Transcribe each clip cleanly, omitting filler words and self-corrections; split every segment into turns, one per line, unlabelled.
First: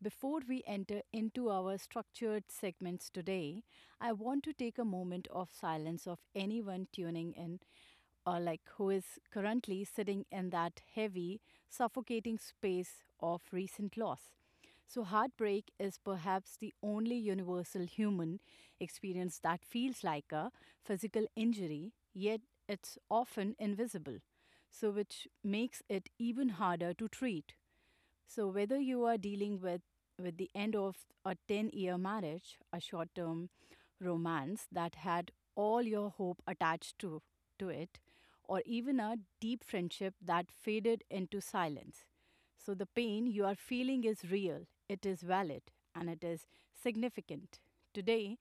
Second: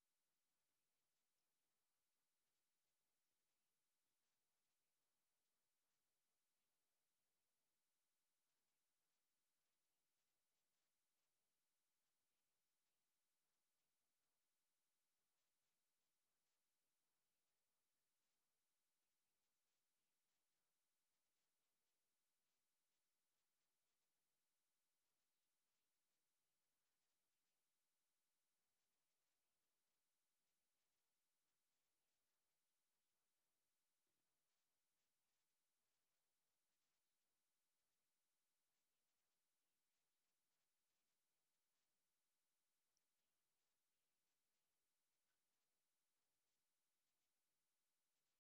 Before we enter into our structured segments today, I want to take a moment of silence of anyone tuning in or who is currently sitting in that heavy, suffocating space of recent loss. So, heartbreak is perhaps the only universal human experience that feels like a physical injury, yet it's often invisible, which makes it even harder to treat. So whether you are dealing with the end of a 10-year marriage, a short-term romance that had all your hope attached to it, or even a deep friendship that faded into silence, the pain you are feeling is real, it is valid, and it is significant. Today,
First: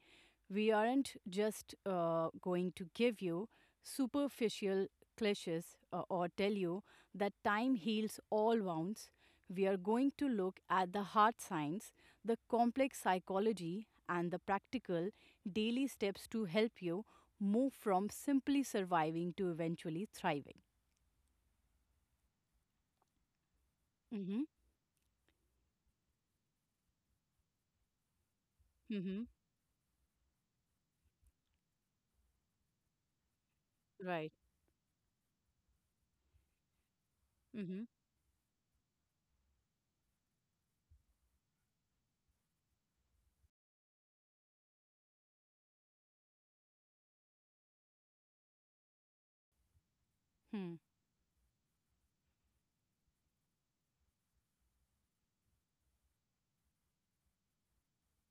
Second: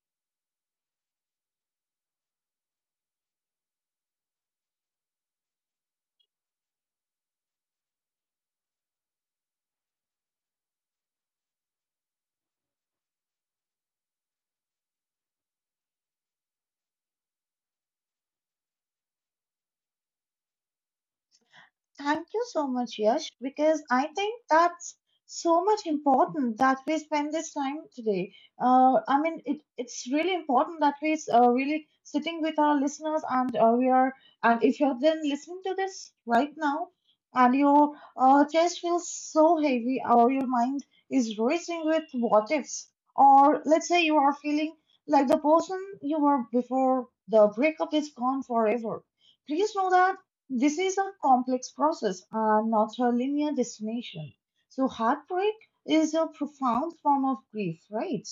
we aren't just going to give you superficial cliches or tell you that time heals all wounds. We are going to look at the hard science, the complex psychology, and the practical daily steps to help you move from simply surviving to eventually thriving.
Thank you so much, Yash, because I
Mm-hmm.
think that's so much important that we spend this time today. Uh, I
Mm-hmm.
mean, it, it's really important that we really sitting with our listeners, and
Right.
and if you're then listening to this right now and
Mm-hmm.
your chest feels so heavy or your mind is racing with what ifs, or let's say you are feeling like the person you were before the breakup is gone forever. Please know that this is a complex process and not a linear destination. So, heartbreak is a profound form of grief, right?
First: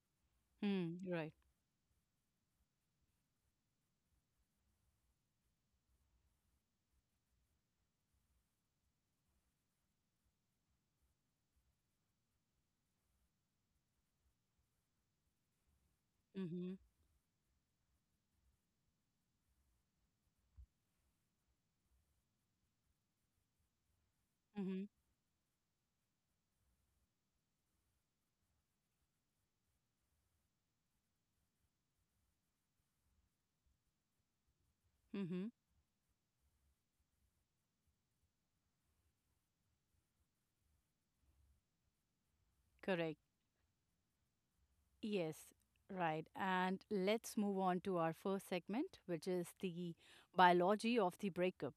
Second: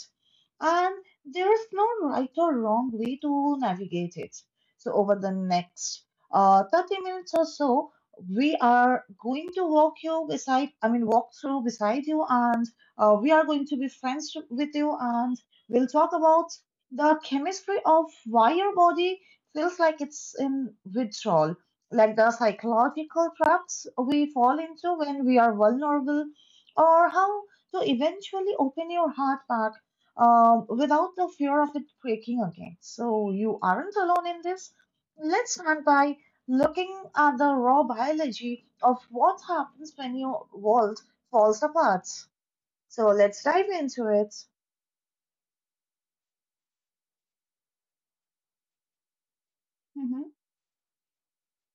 And
Mm, right.
there is no right or wrong way to navigate it. So, over the next 30 minutes or so, we are going to walk you walk through beside you, and we are going to be with you, and we'll talk about
Mm-hmm.
the chemistry of why your body feels like it's in withdrawal, like the psychological traps we fall
Mm-hmm.
into when we are vulnerable, or how to eventually open your heart back without the fear of it breaking again. So, you aren't alone in this.
Mm-hmm.
Let's start by looking at the raw biology of what happens when your world falls apart. So,
Correct.
let's dive into it.
Yes, right. And let's move on to our first segment, which is the
Hmm.
biology of the breakup.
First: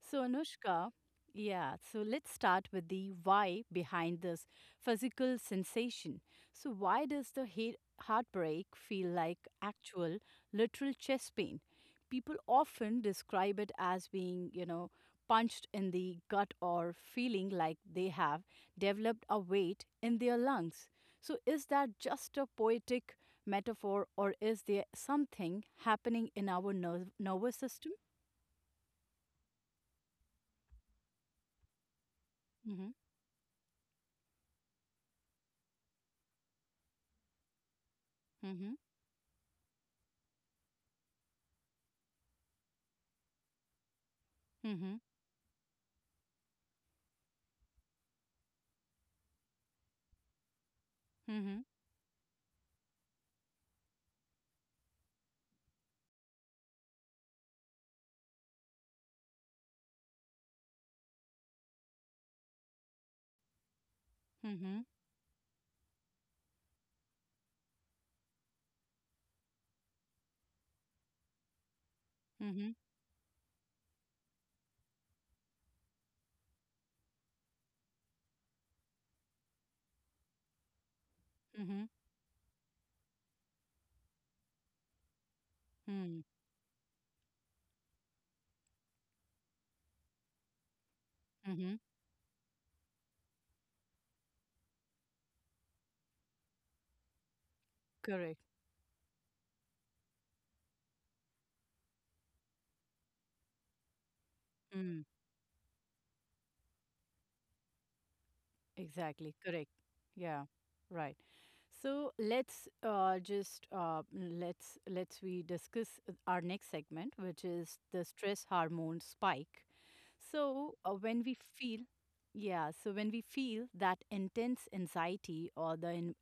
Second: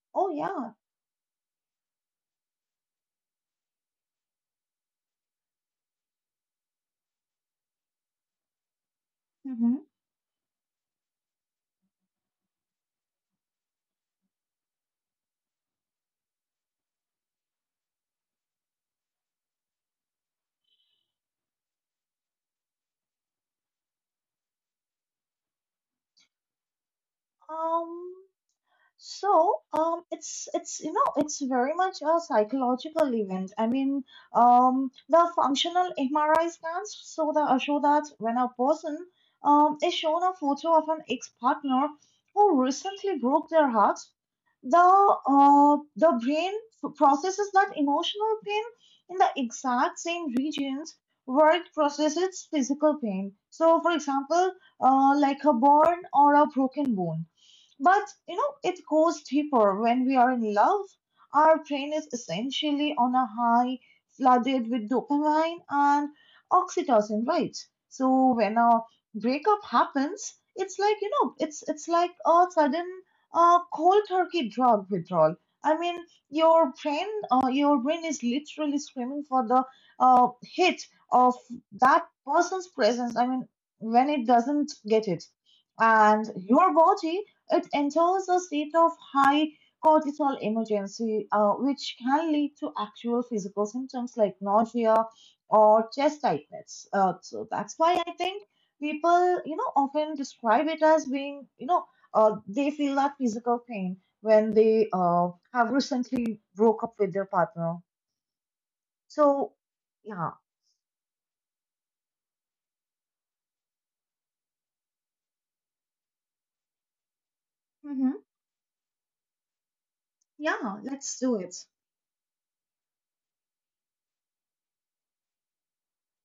So,
Oh, yeah.
Anushka, yeah, so let's start with the why behind this physical sensation. So, why does the heartbreak feel like
Hmm.
actual, literal chest pain? People often describe it as being, you know, punched in the gut or feeling like they have developed a weight in their lungs. So, is that just a poetic metaphor or is there something happening in our nerve nervous system?
Um, it's you know it's very much a
Mm-hmm,
psychological event. I mean, the functional MRI scans show that when a
mm-hmm,
person is shown a photo of an ex-partner who recently broke their heart,
mm-hmm.
the brain processes that emotional pain in the exact same regions
Hı
where
hı.
it processes physical pain. So, for example, like a burn or a broken bone, but you know, it goes deeper. When we are in love, our brain is essentially on a high,
Hı
flooded
hı.
with dopamine and oxytocin, right? So when a breakup happens, it's like you know, it's like a
Hı hı.
sudden cold turkey drug withdrawal. I mean, your your brain is literally screaming for the hit of
Hı hı.
that person's presence. I mean, when it doesn't get it,
Hımm.
and your body, it enters a state of high cortisol emergency,
Hı hı.
which can lead to actual physical symptoms like nausea or chest tightness. So that's why I think
Correct.
people, you know, often describe it as being, you know, they feel that physical pain when they
Mm.
have recently broke up with their partner.
Exactly.
So,
Correct.
yeah.
Yeah. Right. So let's, just, let's we discuss our next segment, which is the
Hmm.
stress hormone spike.
Yeah,
So,
let's do it.
when we feel that intense anxiety or the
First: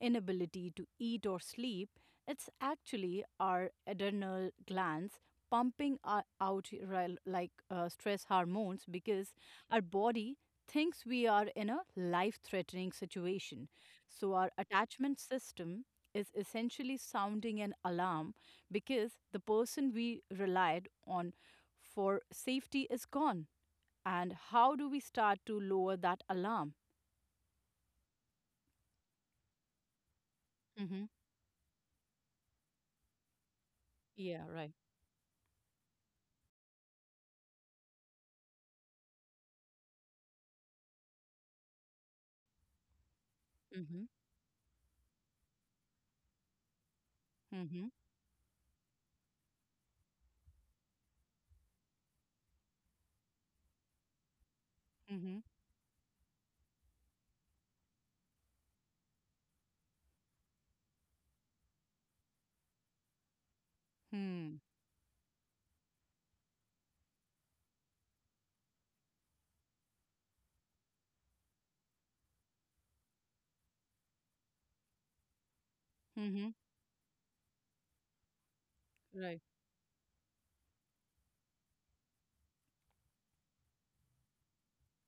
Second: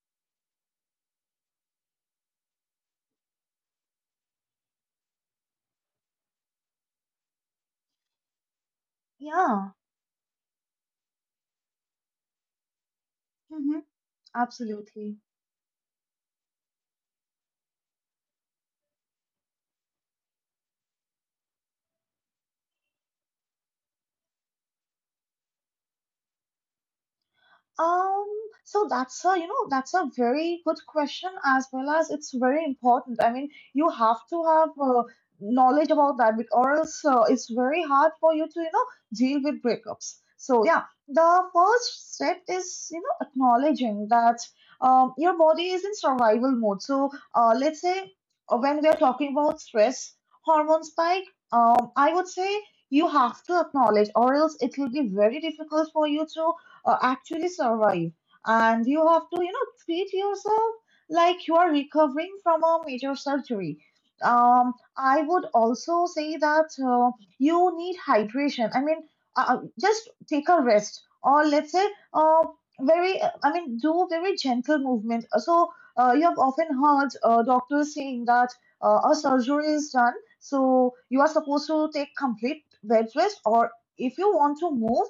inability to eat or sleep, it's actually our adrenal glands pumping out stress hormones because
Yeah.
our body thinks we are in a life threatening situation.
Hmm.
So, our
Absolutely.
attachment system is essentially sounding an alarm because the person we relied on for safety is gone. And how do we start to lower that alarm?
Um, so that's a, you know, that's a very good
Hmm.
question, as well as it's very important. I mean, you have to
Yeah,
have
right.
knowledge about that or else it's very hard for you to, you know, deal with breakups. So yeah, the first step is, you know,
Mm-hmm.
acknowledging that your body is in survival mode. So let's
Mm-hmm.
say when we are talking about stress hormone spike, I would say you have to acknowledge or else it will be very difficult for you to actually survive. And you have to, you know, treat yourself like you are recovering from a major surgery.
Hmm.
I would also say that you need hydration. I mean, just take a rest, or let's say, uh, very, I mean, do very gentle movement. So, you have
Mm-hmm.
often heard doctors saying that a
Right.
surgery is done, so you are supposed to take complete bed rest, or if you want to move,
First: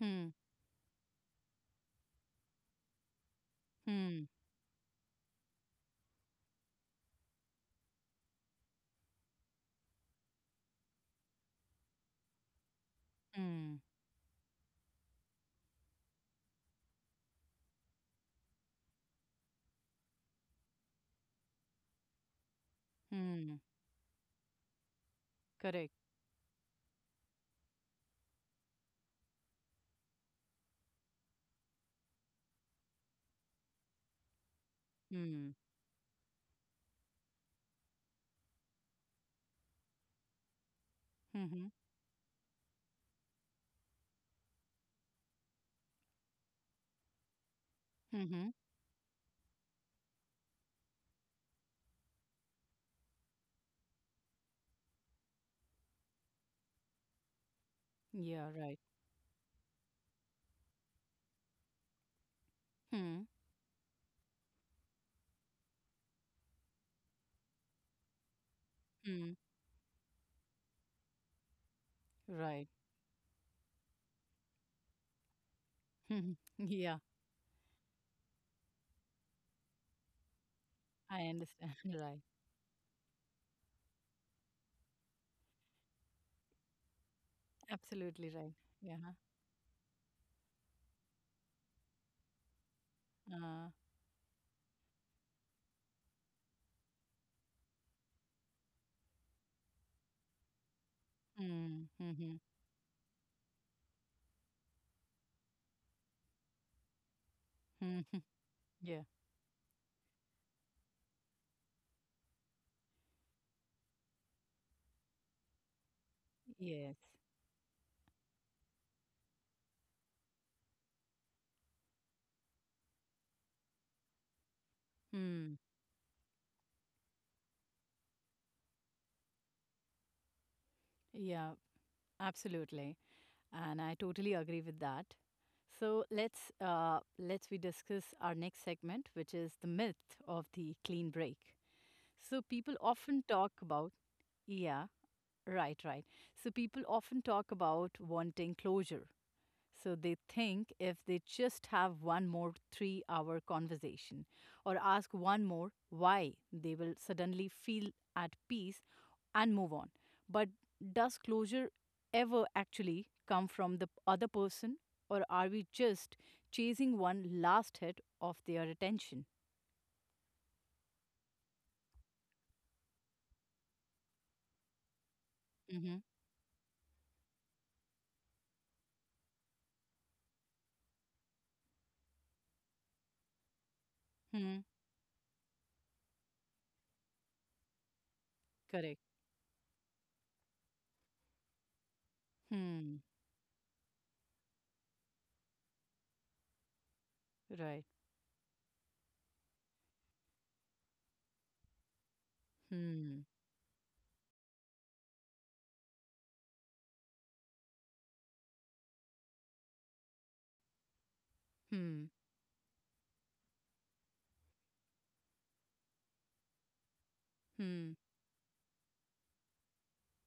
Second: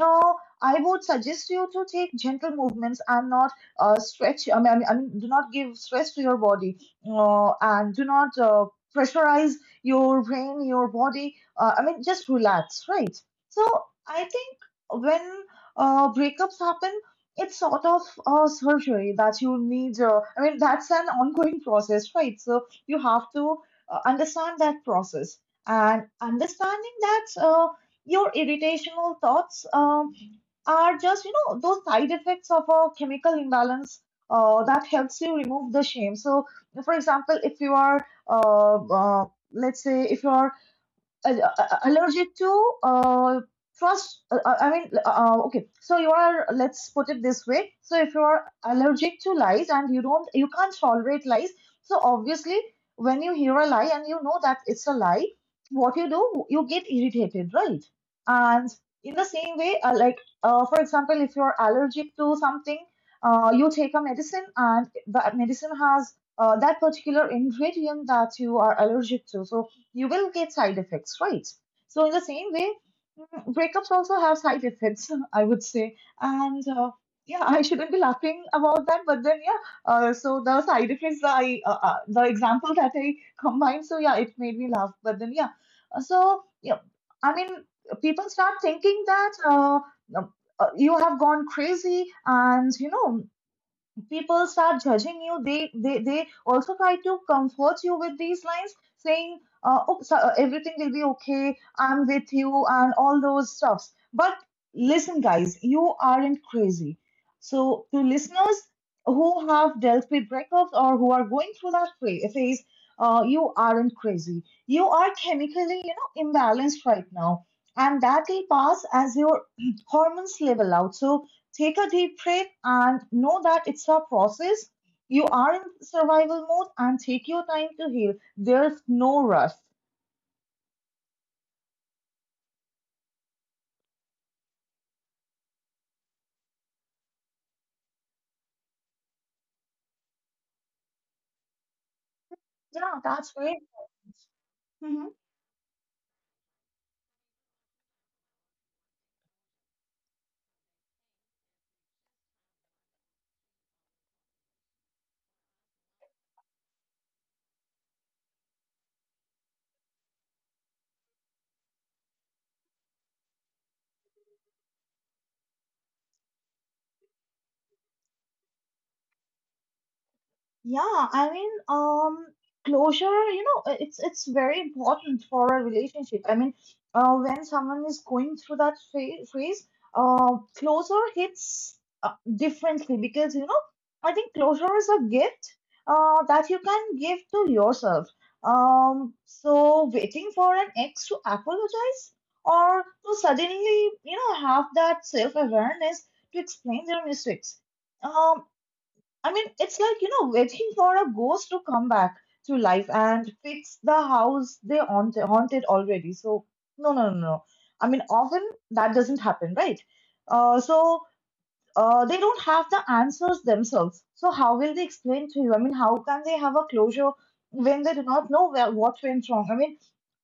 Hmm.
I would suggest you to take gentle movements and not
Hmm.
stretch. I mean, do not give stress to your body, and do not pressurize your brain, your body. I mean, just relax, right? So
Hmm.
I think when breakups happen, it's sort of a surgery that you need. I mean, that's an ongoing process, right? So you have to
Hmm.
understand that process,
Correct.
and understanding that. Your irritational thoughts are just, you know, those side effects of a chemical imbalance that helps you
Hmm.
remove the shame. So, for example, if you are, let's say, if you are
Mm-hmm.
allergic to first I mean okay so you are let's put it this way, so if you are
Mm-hmm.
allergic to lies and you can't tolerate lies, so obviously when you hear a lie and you know that it's a lie, what you do, you get irritated, right?
Yeah,
And
right.
in the same way, like for example, if you're allergic to something,
Hmm.
you take a medicine and the medicine has that particular ingredient that you are allergic
Hmm.
to, so you will get side effects, right? So in the same way,
Right.
breakups also have side effects, I would say.
Hmm.
And
Yeah,
yeah, I shouldn't be laughing about that, but then yeah. So the side effects,
I
that I
understand. Right.
the example that I combined, so yeah, it made me laugh. But then yeah, so yeah, I mean, people
Absolutely right.
start
Yeah.
thinking that um, you have gone crazy, and you know,
Uh,
people start judging you, they also try to comfort you with these lines, saying oh, so, everything will be okay,
hmm.
I'm with
Mm-hmm.
you and all those stuffs. But listen guys, you aren't crazy. So
Hmm.
to listeners
Yeah.
who have dealt with breakups or who are going through that phase, you aren't crazy, you are chemically you know imbalanced
Yes.
right now, and that will pass as your hormones level out. So take a deep breath and know that it's a process. You
Hmm.
are in survival mode, and take your time to heal. There's no rush.
Yeah, absolutely. And I totally agree with that. So let's we discuss our next segment, which is the myth of the clean break. So people
Yeah,
often
that's very
talk about yeah,
important. Mhm.
right, right. So people often talk about wanting closure, so they think if they just have one more 3 hour conversation or ask one more why, they will suddenly feel at peace and move on. But does closure ever actually come from the other person, or are we just chasing one last hit of their attention?
Yeah, I mean, closure, you know, it's very important for a
Mm-hmm.
relationship. I mean, when someone is going through that phase, closure hits differently because, you know, I think
Hmm.
closure is a gift that you can give to yourself.
Correct.
So waiting for an ex to apologize or
Hmm.
to suddenly, you know, have that self-awareness to explain their mistakes.
Right.
Um, I mean, it's like, you know, waiting for a ghost to come back to life
Hmm.
and fix the house they haunted already. So, no, no, no, no. I mean, often that doesn't happen, right? So,
Hmm.
they don't have the answers themselves. So, how will they explain to you? I mean, how can they have a closure when
Hmm.
they do not know what went wrong? I mean,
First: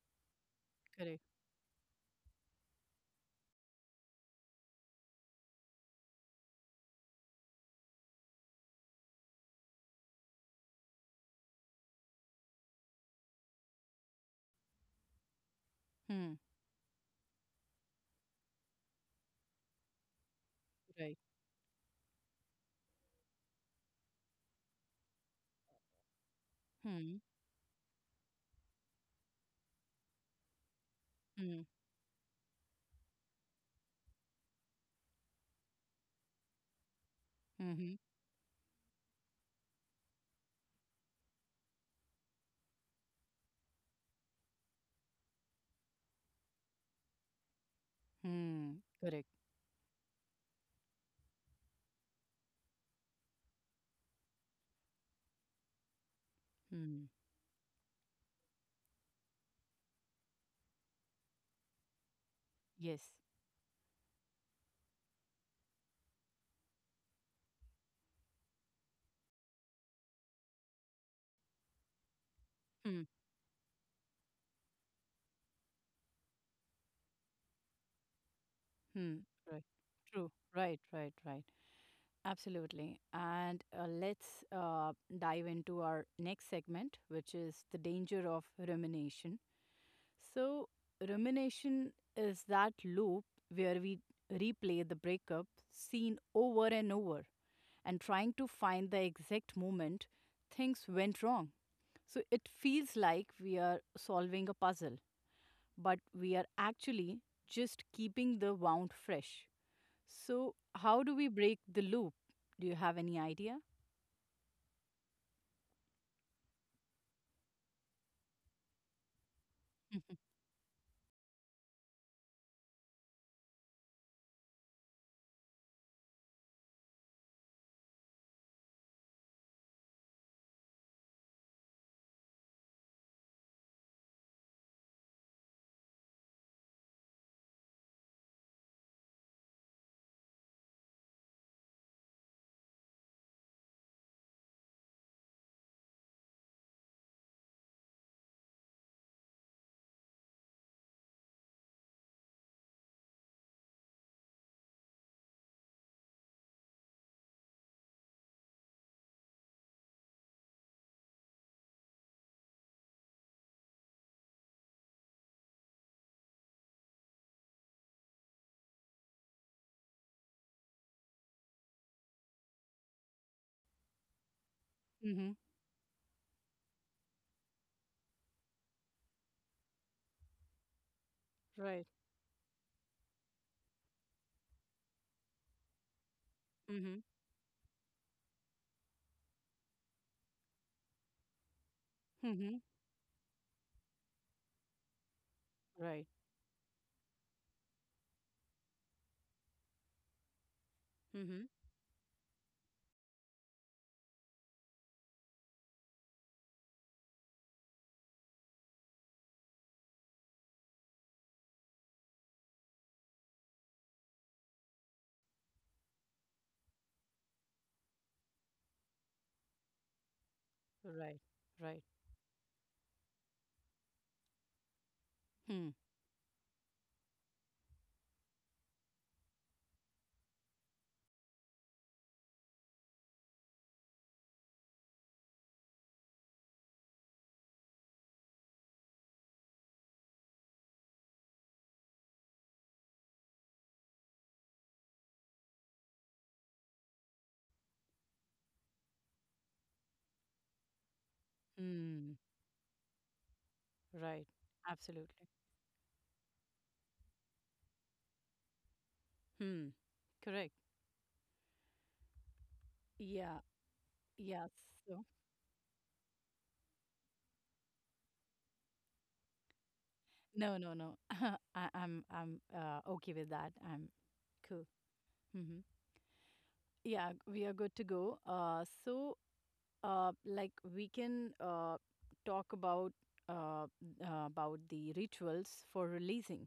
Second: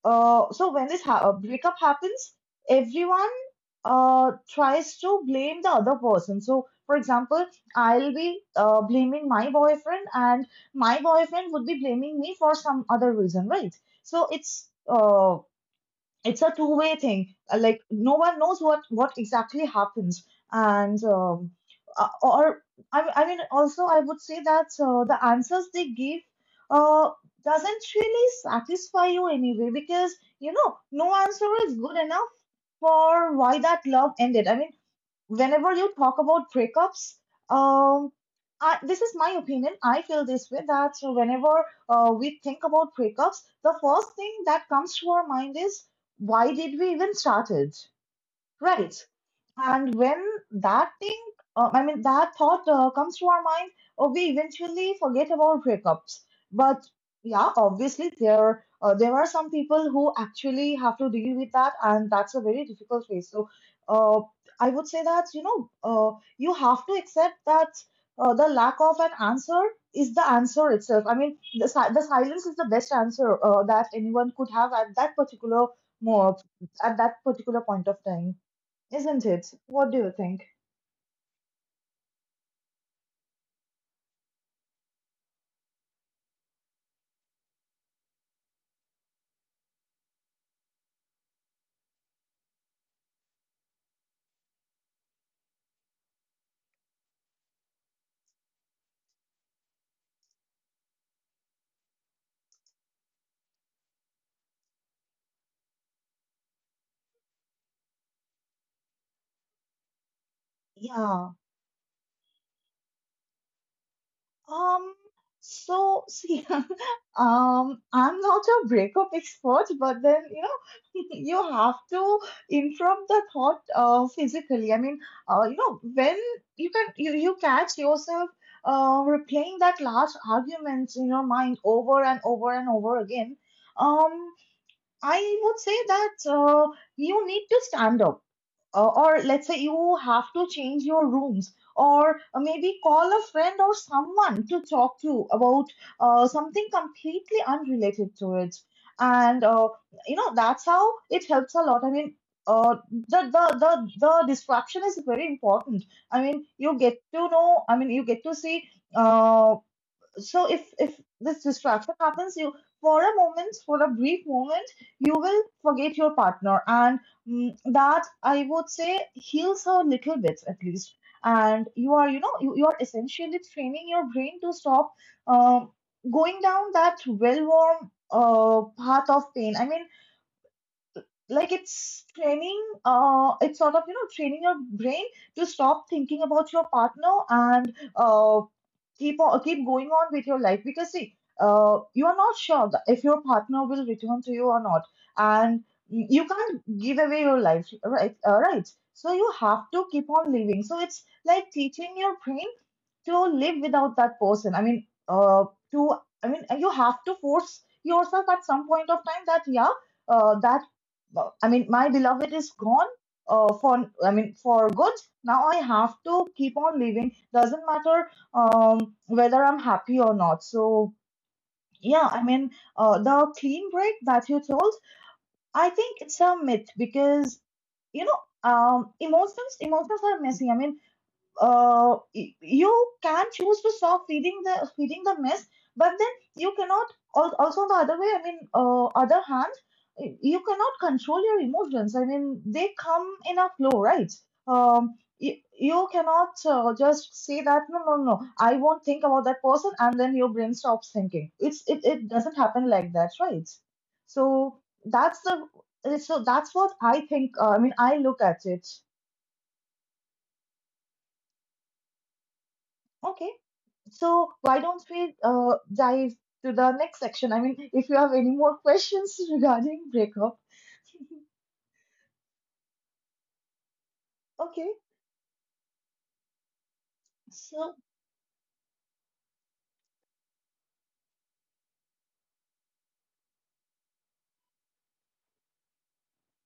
so when
Correct.
breakup happens, everyone tries to blame the other person. So, for example, I'll be blaming my boyfriend, and my boyfriend would be blaming me for some other reason, right? So
Hmm.
it's a two-way thing. Like no one knows what exactly happens, and
Right.
or I mean, also I would say that the answers they give uh,
Hmm.
doesn't really satisfy you anyway, because you know no answer
Hmm.
is good enough for why that love ended. I mean, whenever you talk about breakups,
Hmm.
um, I, this is my opinion. I feel this way, that whenever we think about breakups, the first thing that comes to our mind is why did we even started,
Hmm.
right?
Correct.
And when that thing, that thought comes to our mind, we eventually forget about breakups. But
Hmm.
yeah, obviously there there are some people who actually have to deal with that, and that's a very difficult
Yes.
phase. So, uh, I would say that you know, you have to accept that the lack of an answer is the answer itself. I mean, the silence is the best
Hmm.
answer that anyone could have at that particular mo- at that particular point of time.
Hmm.
Isn't it?
Right.
What do you
True.
think?
Right. Right. Right. Absolutely. And let's dive into our next segment, which is the danger of rumination. So, rumination is that loop where we replay the breakup scene over and over and trying to find the exact moment things went wrong. So, it feels like we are solving a puzzle but we are actually just keeping the wound fresh. So, how do we
Yeah.
break the loop? Do you have any idea?
Um, so see, I'm not a breakup expert, but
Mm-hmm.
then, you know, you have to interrupt the thought physically. I mean, you know, when you catch yourself replaying that last argument in your mind over and over and over again. um, I would say that you need to stand up or let's say you have to change your rooms, or maybe call a friend or someone to talk to about something completely unrelated to it. And you know, that's how it helps a lot. I mean, the distraction is very important. I mean, you get to know, I mean, you get to see. uh, so if this distraction happens, you, for a moment, for a brief moment, you will forget your partner, and that, I would say, heals her a little bit at least. And you are, you know, you are essentially training your brain to stop
Mm-hmm.
um, going down that well worn path of pain. I mean, like,
Right.
it's training, it's sort of, you know, training your brain to stop thinking about your
Mm-hmm.
partner, and keep on, keep going on with your life, because see, you are not
Mm-hmm.
sure that if your partner will return to you or not. And
Right.
you can't give away your life, right? Right, so you have to keep on living. So it's
Mm-hmm.
like teaching your brain to live without that person. I mean, to you have to force yourself at some point of time that yeah, that no, I mean, my beloved is gone for good. Now I have to keep on living. Doesn't matter whether I'm happy or not. So,
Right. Right.
yeah, I mean, the clean break that you told, I
Hmm.
think it's a myth because, you know, emotions are messy. I mean, you can choose to stop feeding the mess, but then you cannot. Also, on the other way, I mean, other hand, you cannot control your emotions. I mean, they come in a flow, right? You cannot just say that no, no, no, I won't think about that person, and then your brain stops thinking. It
Hmm.
doesn't happen like that, right?
Right.
So that's
Absolutely.
the so that's what I think. I mean, I look at it.
Hmm. Correct.
Okay.
Yeah.
So
Yeah.
why don't
So
we dive to the next section? I mean, if you have any more questions regarding breakup,
no, no, no. I'm okay with that. I'm cool.
okay.
Hmm. Yeah, we are good
So
to go. So like we can talk uh, about the rituals for releasing,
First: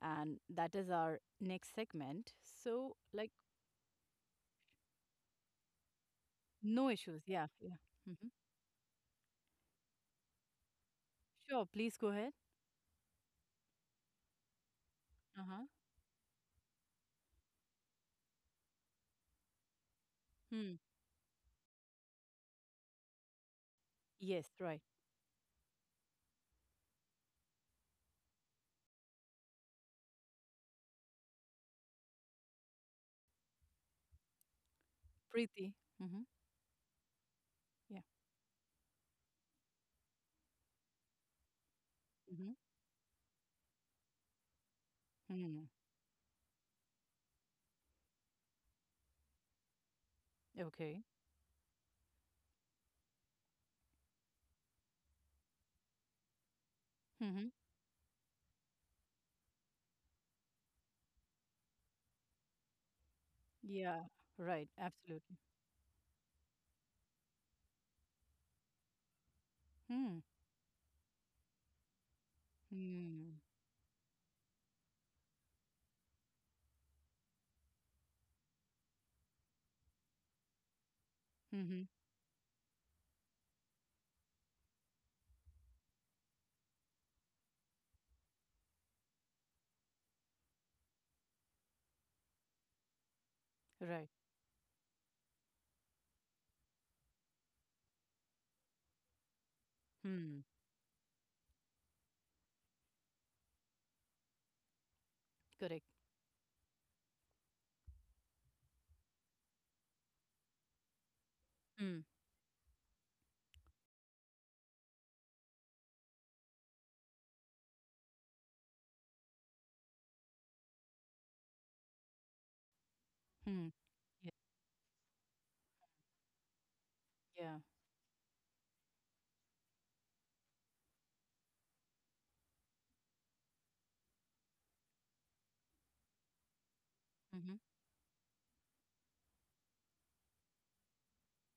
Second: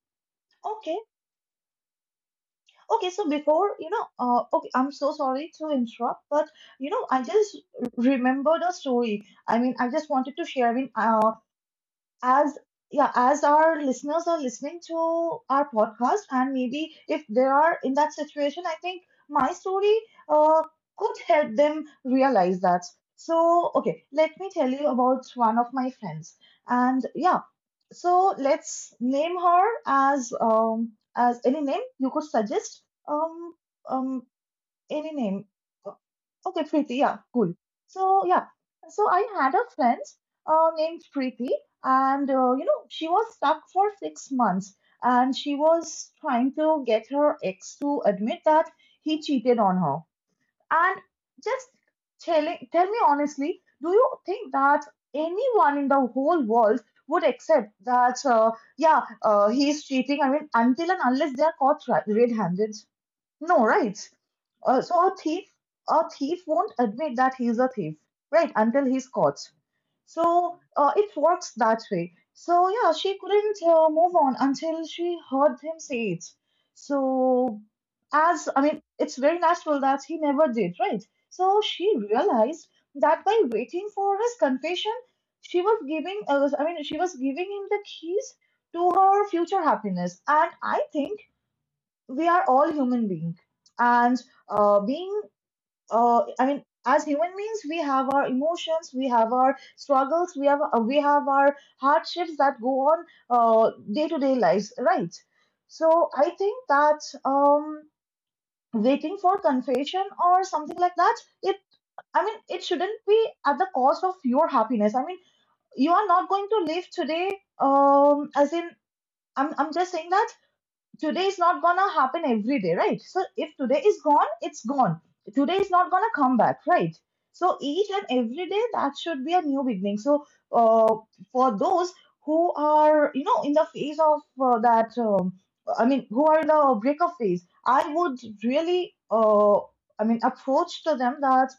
and that is
okay,
our next segment. So, like,
before you know, I'm so sorry to interrupt, but you
no
know, I
issues. Yeah,
just
yeah. Hmm.
remembered a story. I mean, I just wanted to share. I mean,
Sure. Please go ahead.
as yeah, as our listeners are listening to
Uh huh.
our podcast, and maybe if they are in that situation, I think my story uh,
Hmm.
could help them realize that. So okay, let
Yes.
me tell
Right.
you about one of my friends. And yeah, so let's name her as any name you could suggest. um um any name.
Preeti.
Oh,
Mm-hmm.
okay, Preeti. Yeah, cool.
Yeah.
So yeah, so I had a friend named Preeti, and
Mm-hmm.
you know, she was stuck for 6 months, and she
Hmm.
was trying to get her ex to admit that he cheated on her. And
Okay.
just telling, tell me honestly, do you think that anyone in the whole world would
Mm-hmm.
accept that? Yeah, he's cheating. I mean, until and unless they are caught red-handed. No, right.
Yeah. Right.
So
Absolutely.
a thief won't admit that he's a thief, right, until he's caught.
Hmm.
So it works that way. So yeah, she
Hmm.
couldn't move on until she heard him say it. So as I mean, it's very natural that he never did, right? So
Mm-hmm.
she realized that by waiting for his confession, she was giving, she was giving him the keys to her future happiness. And I think we are all human beings,
Right.
and being I mean, as human beings, we have our emotions, we have our struggles,
Hmm.
we have our hardships that go on day-to-day lives, right?
Correct.
So I think that waiting for confession or something like that, it,
Hmm.
I mean, it shouldn't be at the cost of your happiness. I mean, you are not going to live today. As in, I'm just saying that today is not gonna happen every day, right? So if
Hmm.
today is gone,
Yeah.
it's gone. Today is not gonna come back, right? So
Yeah.
each and every day that should be a new beginning. So uh, for those who are, you know, in the phase of I mean, who are in the breakup phase,
Mm-hmm.
I would really I mean, approach to them that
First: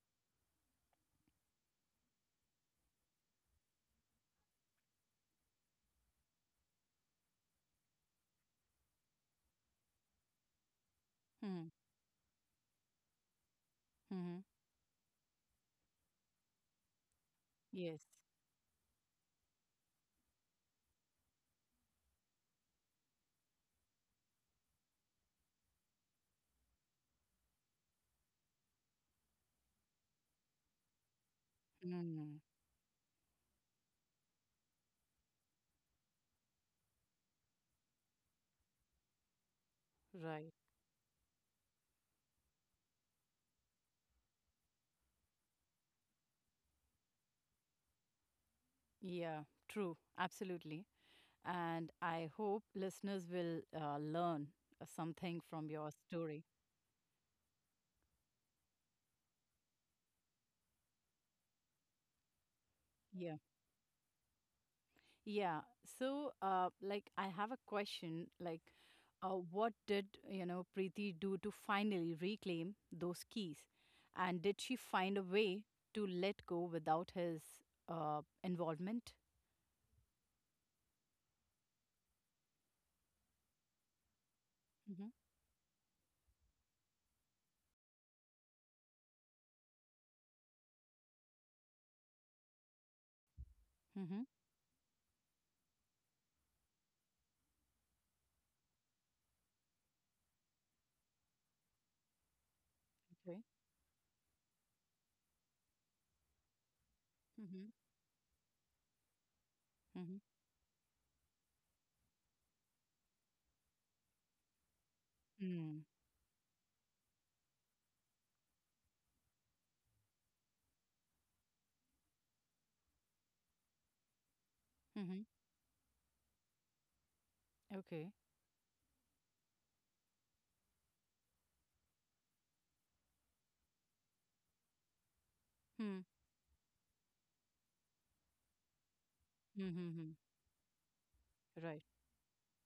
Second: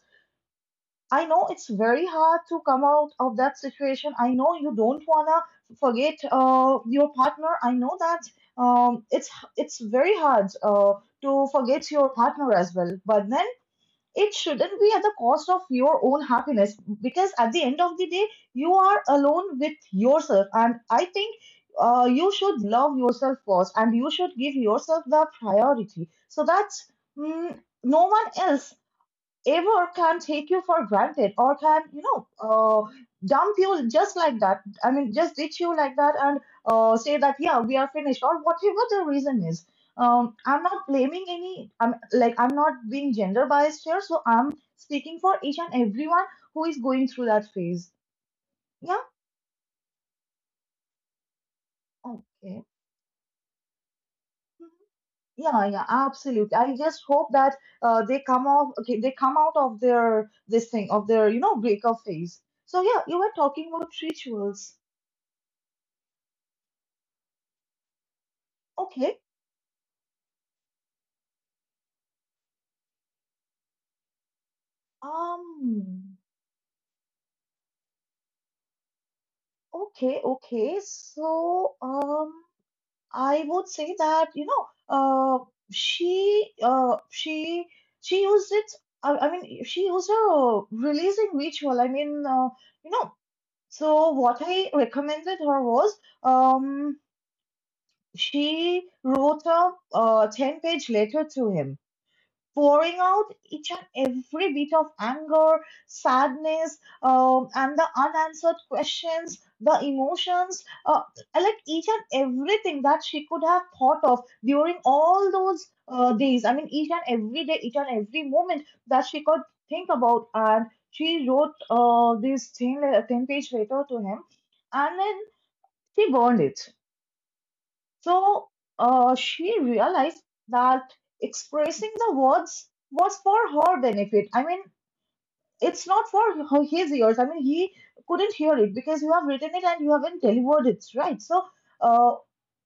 I know it's very hard to come out of that situation. I know you don't wanna forget your partner. I know that um, it's it's very hard to
Hmm.
forget your partner as well. But then it
Mm-hmm.
shouldn't be at the cost of your own happiness, because at the end of
Yes.
the day, you are alone with yourself. And I think you should love yourself first, and you should give yourself the priority so that no one else ever can take you for granted, or can, you know,
Mm,
dump you just like that, I mean, just ditch you like that. And say that yeah, we are finished, or whatever the reason is.
right.
I'm not blaming any, I'm like, I'm not being gender biased here, so I'm speaking for each and everyone who is going through that phase. Yeah,
Yeah, true. Absolutely. And I
okay.
hope listeners will learn something
Yeah,
from
yeah,
your story.
absolutely. I just hope that they come off, okay, they come out of their this thing of their, you know, breakup phase. So yeah, you were
Yeah.
talking about rituals.
Yeah. So, like, I have a question. Like,
Okay.
what did, you know, Preeti do to finally reclaim those keys? And did she find a way to
Um,
let go without his involvement?
okay. So, I would say that, you know,
Mm-hmm.
she, uh, she, she used it. I mean, she used a releasing ritual. I mean, you know, so
Mm-hmm.
what I recommended her was, um, she wrote a, 10-page letter to him, pouring out
Okay.
each and every bit of anger, sadness,
Mm-hmm.
and the unanswered questions, the emotions, like each and everything that she could have thought of during all those
Mm-hmm.
days. I mean, each and every day, each and every moment that she could think about. And she wrote this 10-page letter to him, and then
Mm-hmm.
she burned it.
Okay.
So she realized that expressing the words was for her benefit. I mean, it's
Hmm.
not for her, his ears. I mean, he couldn't hear it because you have written it and you
Mm-hmm.
haven't delivered it, right? So,
Right.
uh,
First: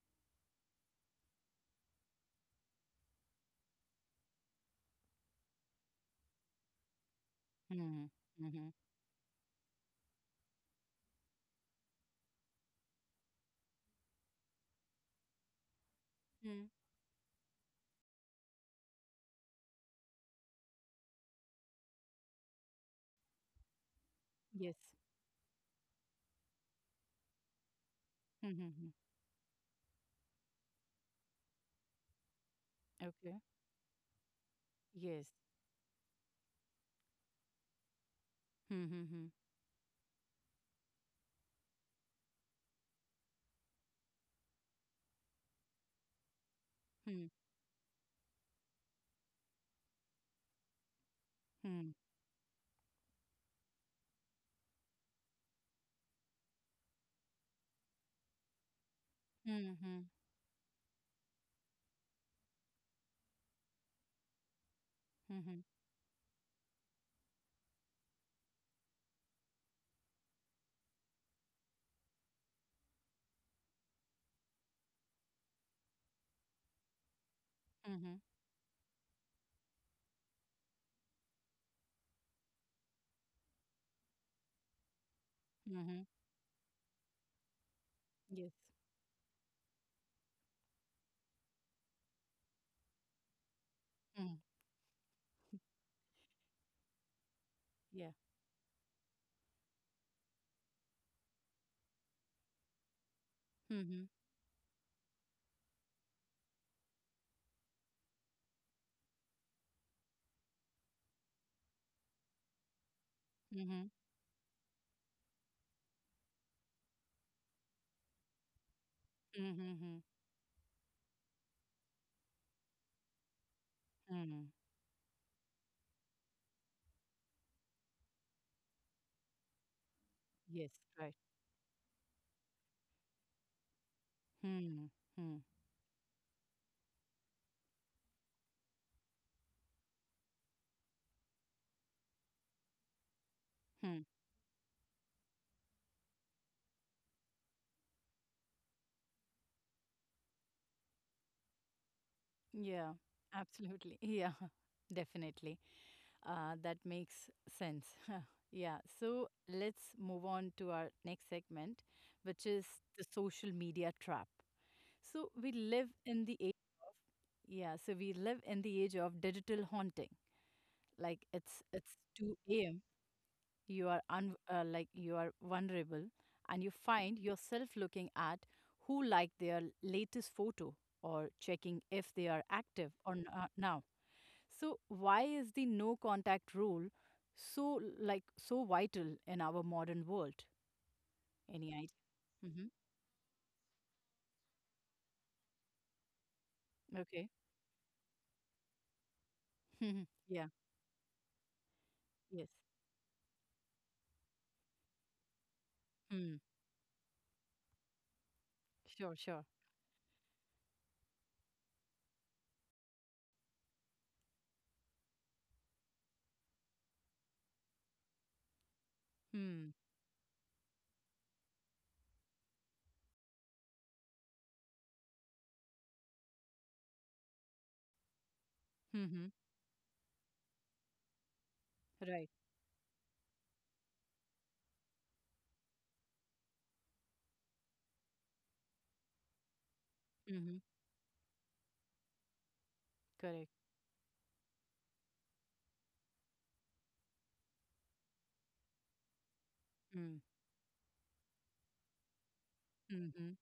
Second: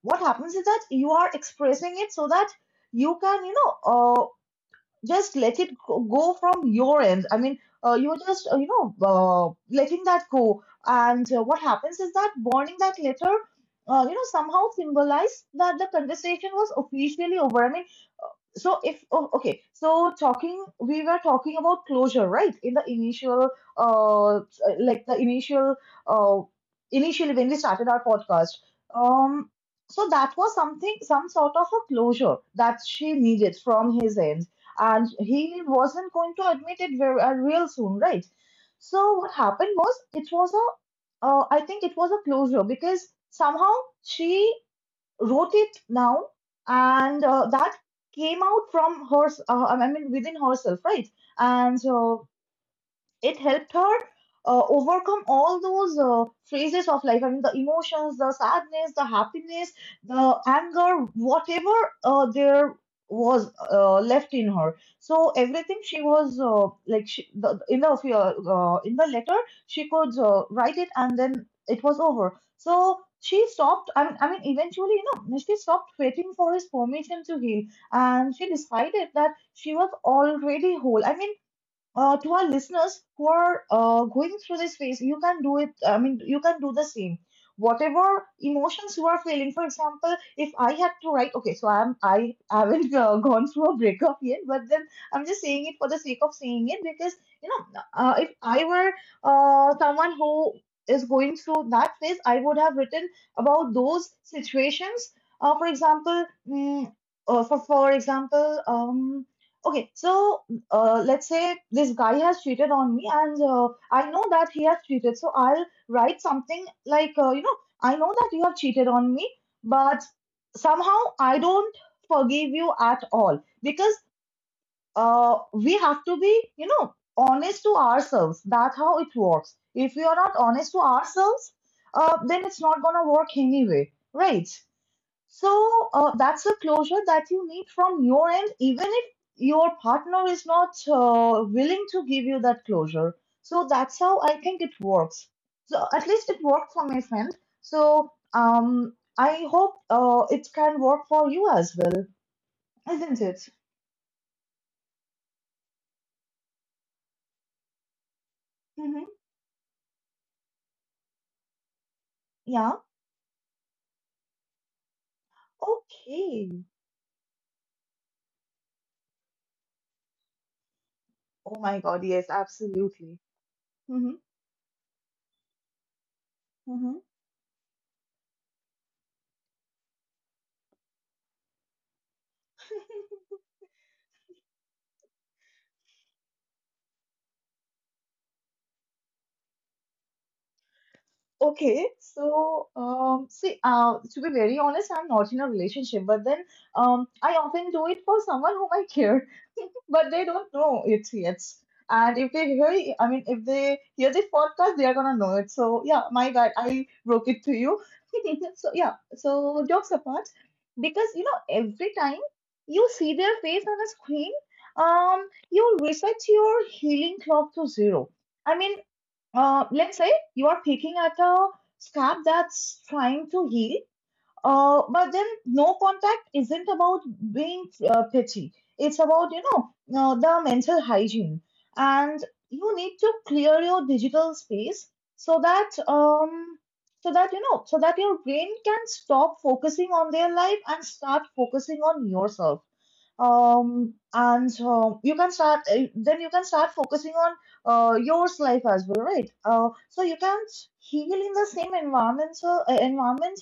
what happens is that you are expressing it so that you can, you know, just let it go from your end. I mean,
Mhm,
you're just, you
mhm.
know, letting that go. And what happens is that burning that letter, you know, somehow symbolized that the conversation
Mm.
was officially over. I mean, so if oh, okay, so talking we were talking about closure, right, in the initial uh
Yes.
like the initial uh initially when we started our
Mhm,
podcast.
mhm.
um so that was something, some sort of a closure that she
Okay.
needed from his end, and
Yes.
he wasn't going to admit it very real soon, right? So
Mhm,
what happened was, it was a I think it was a closure, because somehow she wrote it now, and
mhm.
that came out from her. I mean, within herself, right?
Mhm,
And
mhm.
it helped her overcome all those phases of life. I mean, the emotions, the sadness, the happiness,
Mhm,
the anger, whatever there was left in her. So
mhm.
everything she was in the letter, she could write it, and then it was over. So she stopped. I mean, eventually, you know, she stopped waiting for his permission to heal,
Mhm,
and she decided that she was already whole. I mean, to our listeners who are going through this phase, you can do it. I
mhm.
mean, you can do the same. Whatever
Yes.
emotions you are feeling, for example, if I had to write, okay, so I haven't gone through a breakup
Mhm.
yet, but then I'm just saying it for the sake of saying it, because you know,
Yeah.
if I were someone who is going through that phase, I would have written about
Mhm,
those situations. For example, for example, okay, so let's say this guy has cheated on me, and
mhm.
I know that he has cheated. So I'll write something like, you know, I know that you have cheated on me,
Mhm, mhm.
but somehow I don't forgive you at all, because
Mhm.
we have to be, you know, honest to ourselves. That's how it works. If we are not
Yes,
honest to
right.
ourselves, then it's not going to work anyway, right?
Mhm, mhm.
So that's the closure that you need from your end, even if your partner is not willing to give you that closure. So that's
Mhm.
how I think it works. So at least it worked for my friend. So I hope it can work for you as well,
Yeah,
isn't it?
absolutely. Yeah, definitely. That makes sense. Yeah.
Hmm.
So let's move on to our next segment, which is
Yeah.
the social media trap. So we live in the age
Okay.
of yeah. So we live in the age of digital haunting. Like
Oh
it's
my
it's
God. Yes,
two a.m.
absolutely.
You are
Hmm.
un like you are vulnerable, and you
Hmm.
find yourself looking at who liked their latest photo or checking if they are active or not now. So why is the no contact rule so vital in our modern world? Any
Okay,
idea? Hmm.
so see, to be very honest, I'm not in a relationship, but then
Okay.
I often do it for someone whom I care,
Hmm.
but they
Yeah.
don't know it yet. And if
Yes.
they hear, if they hear this podcast, they are gonna know it. So yeah, my
Hmm.
bad, I broke it to you. So yeah,
Sure. Sure.
so jokes apart, because you know, every time you see their face on a screen, you reset your healing clock to zero. I mean,
Hmm.
let's say you are picking at a scab that's trying to heal, but then no contact isn't about being petty. It's
Hmm.
about, the mental hygiene. And
Right.
you need to clear your digital space so that, so that, you know, so that your brain can stop focusing on their
Hmm.
life and start focusing on yourself
Correct.
and you can start then you can start focusing on your life as well, right? So you
Hmm.
can't heal in the same environment. So,
Hmm.
environment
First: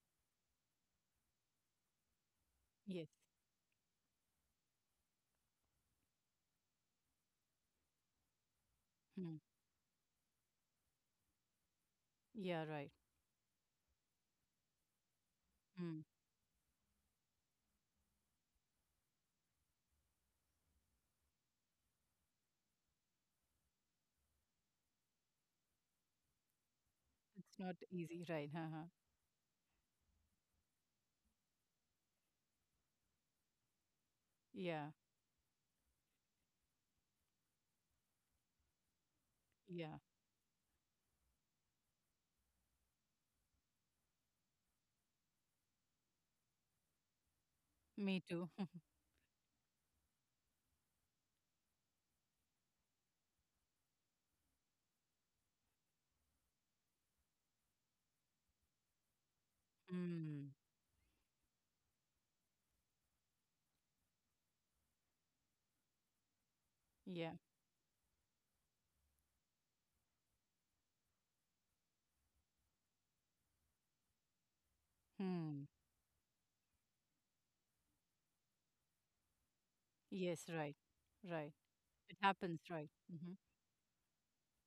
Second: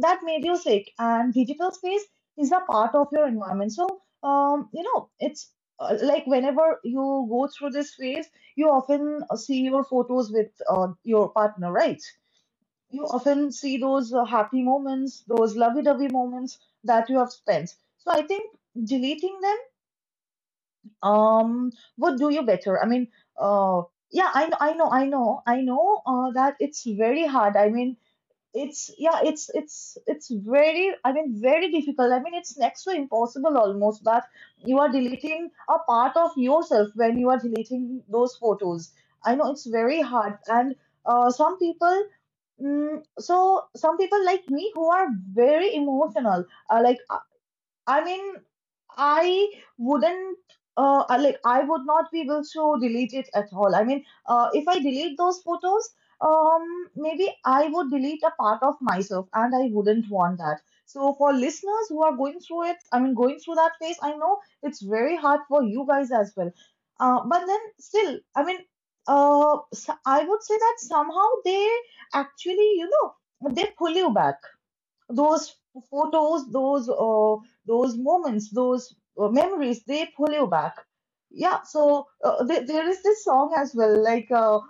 that made you sick, and digital space is a part of
Yes.
your environment. So um you know it's uh, like, whenever you go through this phase you often
Hmm.
see your photos with your partner, right?
Yeah. Right.
You often see those happy moments, those
Hmm.
lovey-dovey moments that you have spent. So I think deleting them um would do you better. I mean, uh yeah, I know, that it's very hard.
It's
I
not
mean,
easy. Right. Uh-huh.
it's yeah, it's very, I mean, very difficult. I mean, it's next to impossible, almost, that you are
Yeah.
deleting a part of yourself when you are deleting those photos. I know it's
Yeah.
very hard, and uh, some people some people like me who are very emotional, like, I
Me
mean,
too.
I wouldn't I would not be able to delete it at all. I mean, if I delete those photos, maybe I would delete a part of myself, and I wouldn't want
Hmm.
that. So for listeners who are going through it, I mean, going through that phase, I know it's very hard for you guys as well.
Yeah.
But then still, I mean, I would say that somehow they actually, they pull you back, those
Hmm.
photos, those moments, those memories, they pull you
Yes.
back.
Right. Right.
Yeah, so
It happens.
there
Right.
is this
Hmm.
song as well, like, uh,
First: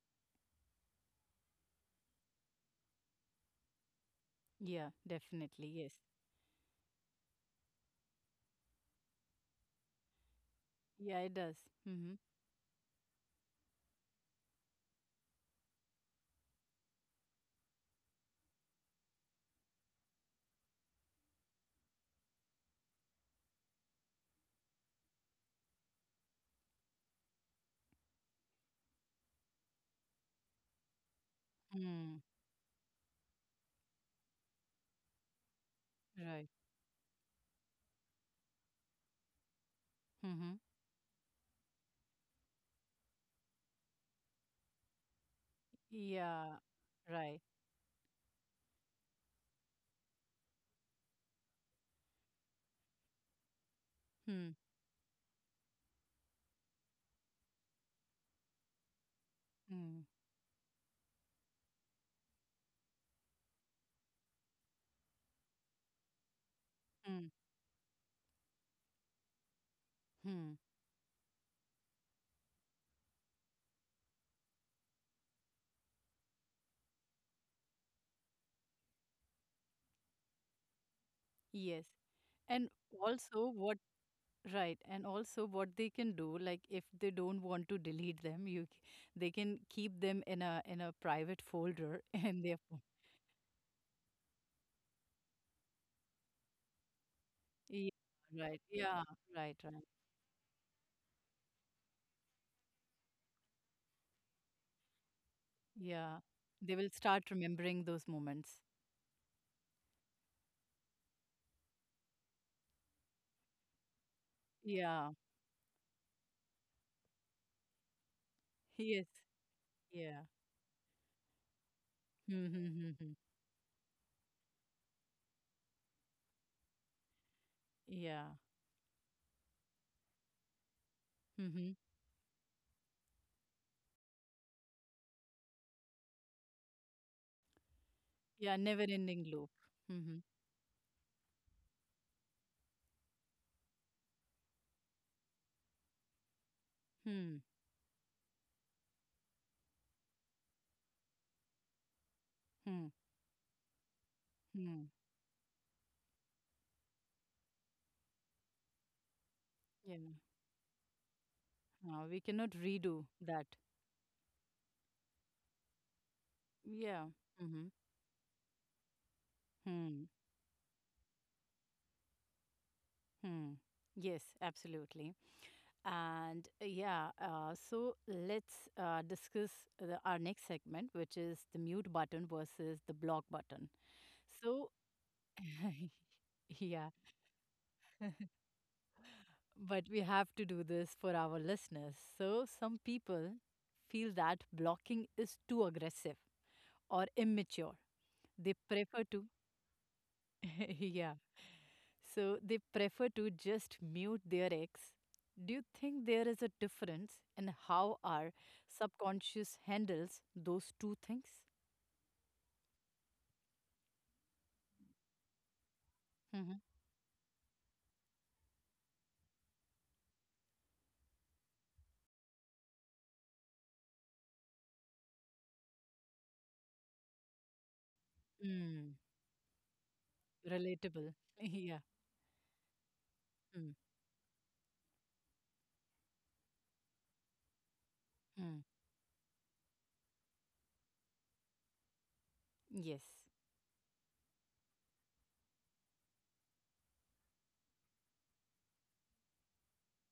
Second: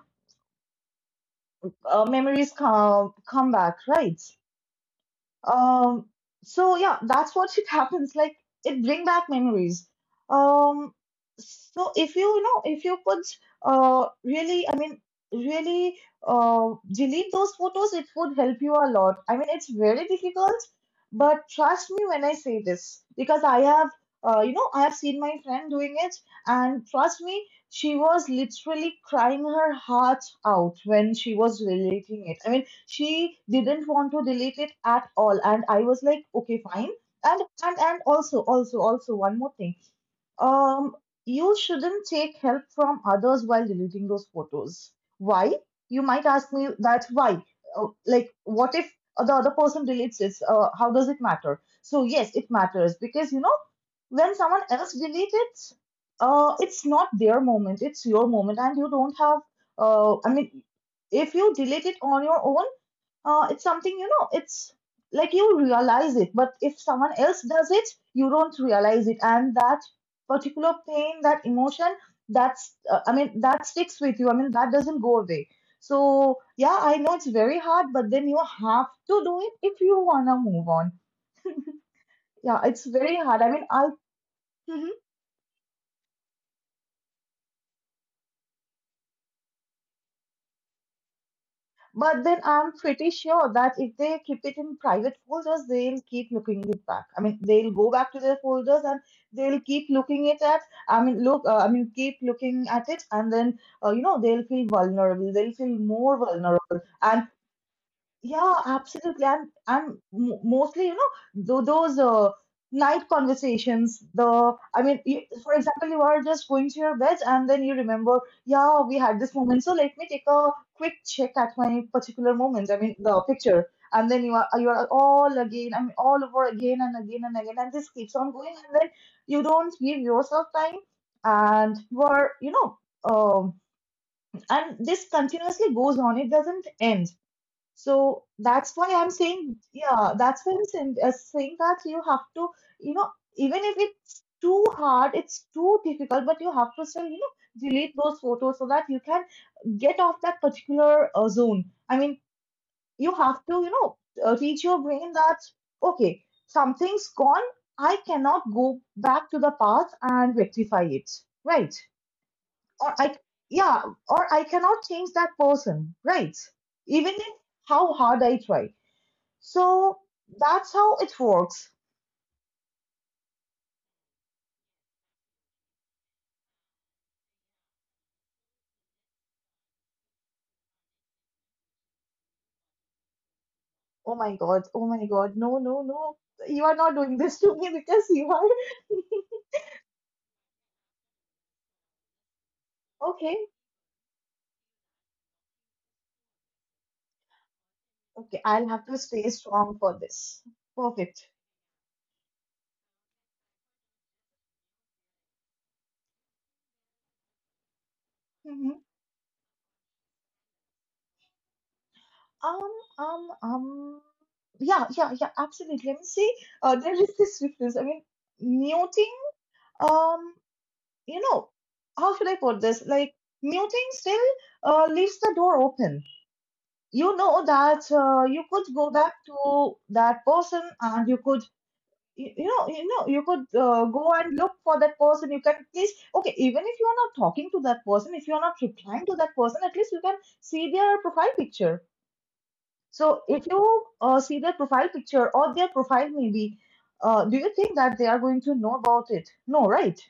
uh, memories come back, right?
Yeah. Definitely. Yes.
Um, so yeah, that's what it happens. Like, it bring back memories. Um,
Yeah. It does.
so
Hmm.
if you could, really, I mean, really, delete those photos, it would help you a lot. I mean, it's very difficult, but trust me when I say this, because I have seen my friend doing it, and trust me, she was literally crying her heart out when she was
Mm,
deleting it. I mean, she didn't want to delete it at all, and I was like,
right.
okay, fine. And also one more thing.
Mm-hmm.
um you shouldn't take help from others while deleting those photos. Why? You might ask
Yeah,
me that, why?
right.
Like, what if the other person deletes it? How does it matter? So yes, it matters, because when
Hmm.
someone else deletes it, it's not their moment, it's your moment, and you don't have
Hmm.
I mean, if you delete it on your own, it's something, you know it's like you realize it. But if someone
Hmm.
else does it, you don't realize it, and that
Hmm.
particular pain, that emotion, that's I mean, that sticks with you. I mean, that doesn't go away. So yeah, I know it's very hard, but then you have to do it if you want to move on.
Yes.
Yeah,
And
it's very hard.
also
I mean, I Mhm.
what they can do, like if they don't want to delete them, they can keep them in a private folder
But then
in their
I'm
phone.
pretty sure that if they keep it in private folders, they'll keep looking it back. I mean, they'll
Yeah,
go back to their
right.
folders, and
Yeah, right,
they'll
right.
keep looking it at. I mean, look. I mean, keep looking at it, and then they'll feel vulnerable. They'll feel more
Yeah. They
vulnerable,
will
and
start remembering those
yeah,
moments.
absolutely. I'm mostly, those night conversations. I mean,
Yeah.
you, for example, you are just going to your bed, and then you remember, yeah, we
Yes.
had this moment. So let me take
Yeah.
a quick check at my particular moment. I mean,
Mm-hmm.
the picture. And then you are, all again, I mean, all over again and again and again. And this keeps
Yeah.
on going. And then you don't give yourself time,
Mm-hmm.
and you are, you know, um, and this continuously goes on. It doesn't end. So
Yeah, never ending loop.
that's why I'm saying, that you have to, you know, even if it's too hard, it's too difficult, but you have to still,
Mm-hmm.
delete those photos so that you can get off that particular zone. I mean,
Hmm.
you have to, teach your
Hmm.
brain that, okay, something's gone. I cannot go back to the past
Yeah.
and rectify it, right?
We cannot
Or
redo
I,
that.
yeah, or I cannot change that person, right?
Yeah.
Even if
Mm-hmm.
how hard I try. So
Hmm.
that's how it works.
Hmm. Yes, absolutely. And so let's discuss our next segment, which is the mute button versus the block button. So,
Oh my god, no, no, no. You are
yeah,
not doing this to me, because you are.
but we have to do this for our listeners. So, some people
Okay,
feel that blocking is too aggressive or immature.
okay,
They
I'll have to
prefer to
stay strong for this.
yeah.
Perfect.
So they prefer to just mute their ex. Do you think there is a difference in how our
Mhm.
subconscious handles those two things?
Um, um, um, yeah, yeah, yeah, absolutely. Let me see.
Hmm.
There is this difference. I mean, muting, um, you know, how should I put this? Like, muting still leaves the door open. You know that you could go
Mm.
back to that person, and
Relatable.
you could
Yeah.
you, you know you know you could
Mm.
go and look for that person. You can at least, okay, even if you are not talking to that person, if you are not
Mm.
replying to that person, at least you can see their profile picture.
Yes.
So if you see their profile picture or their profile maybe, do you think that they are going to know about it? No, right?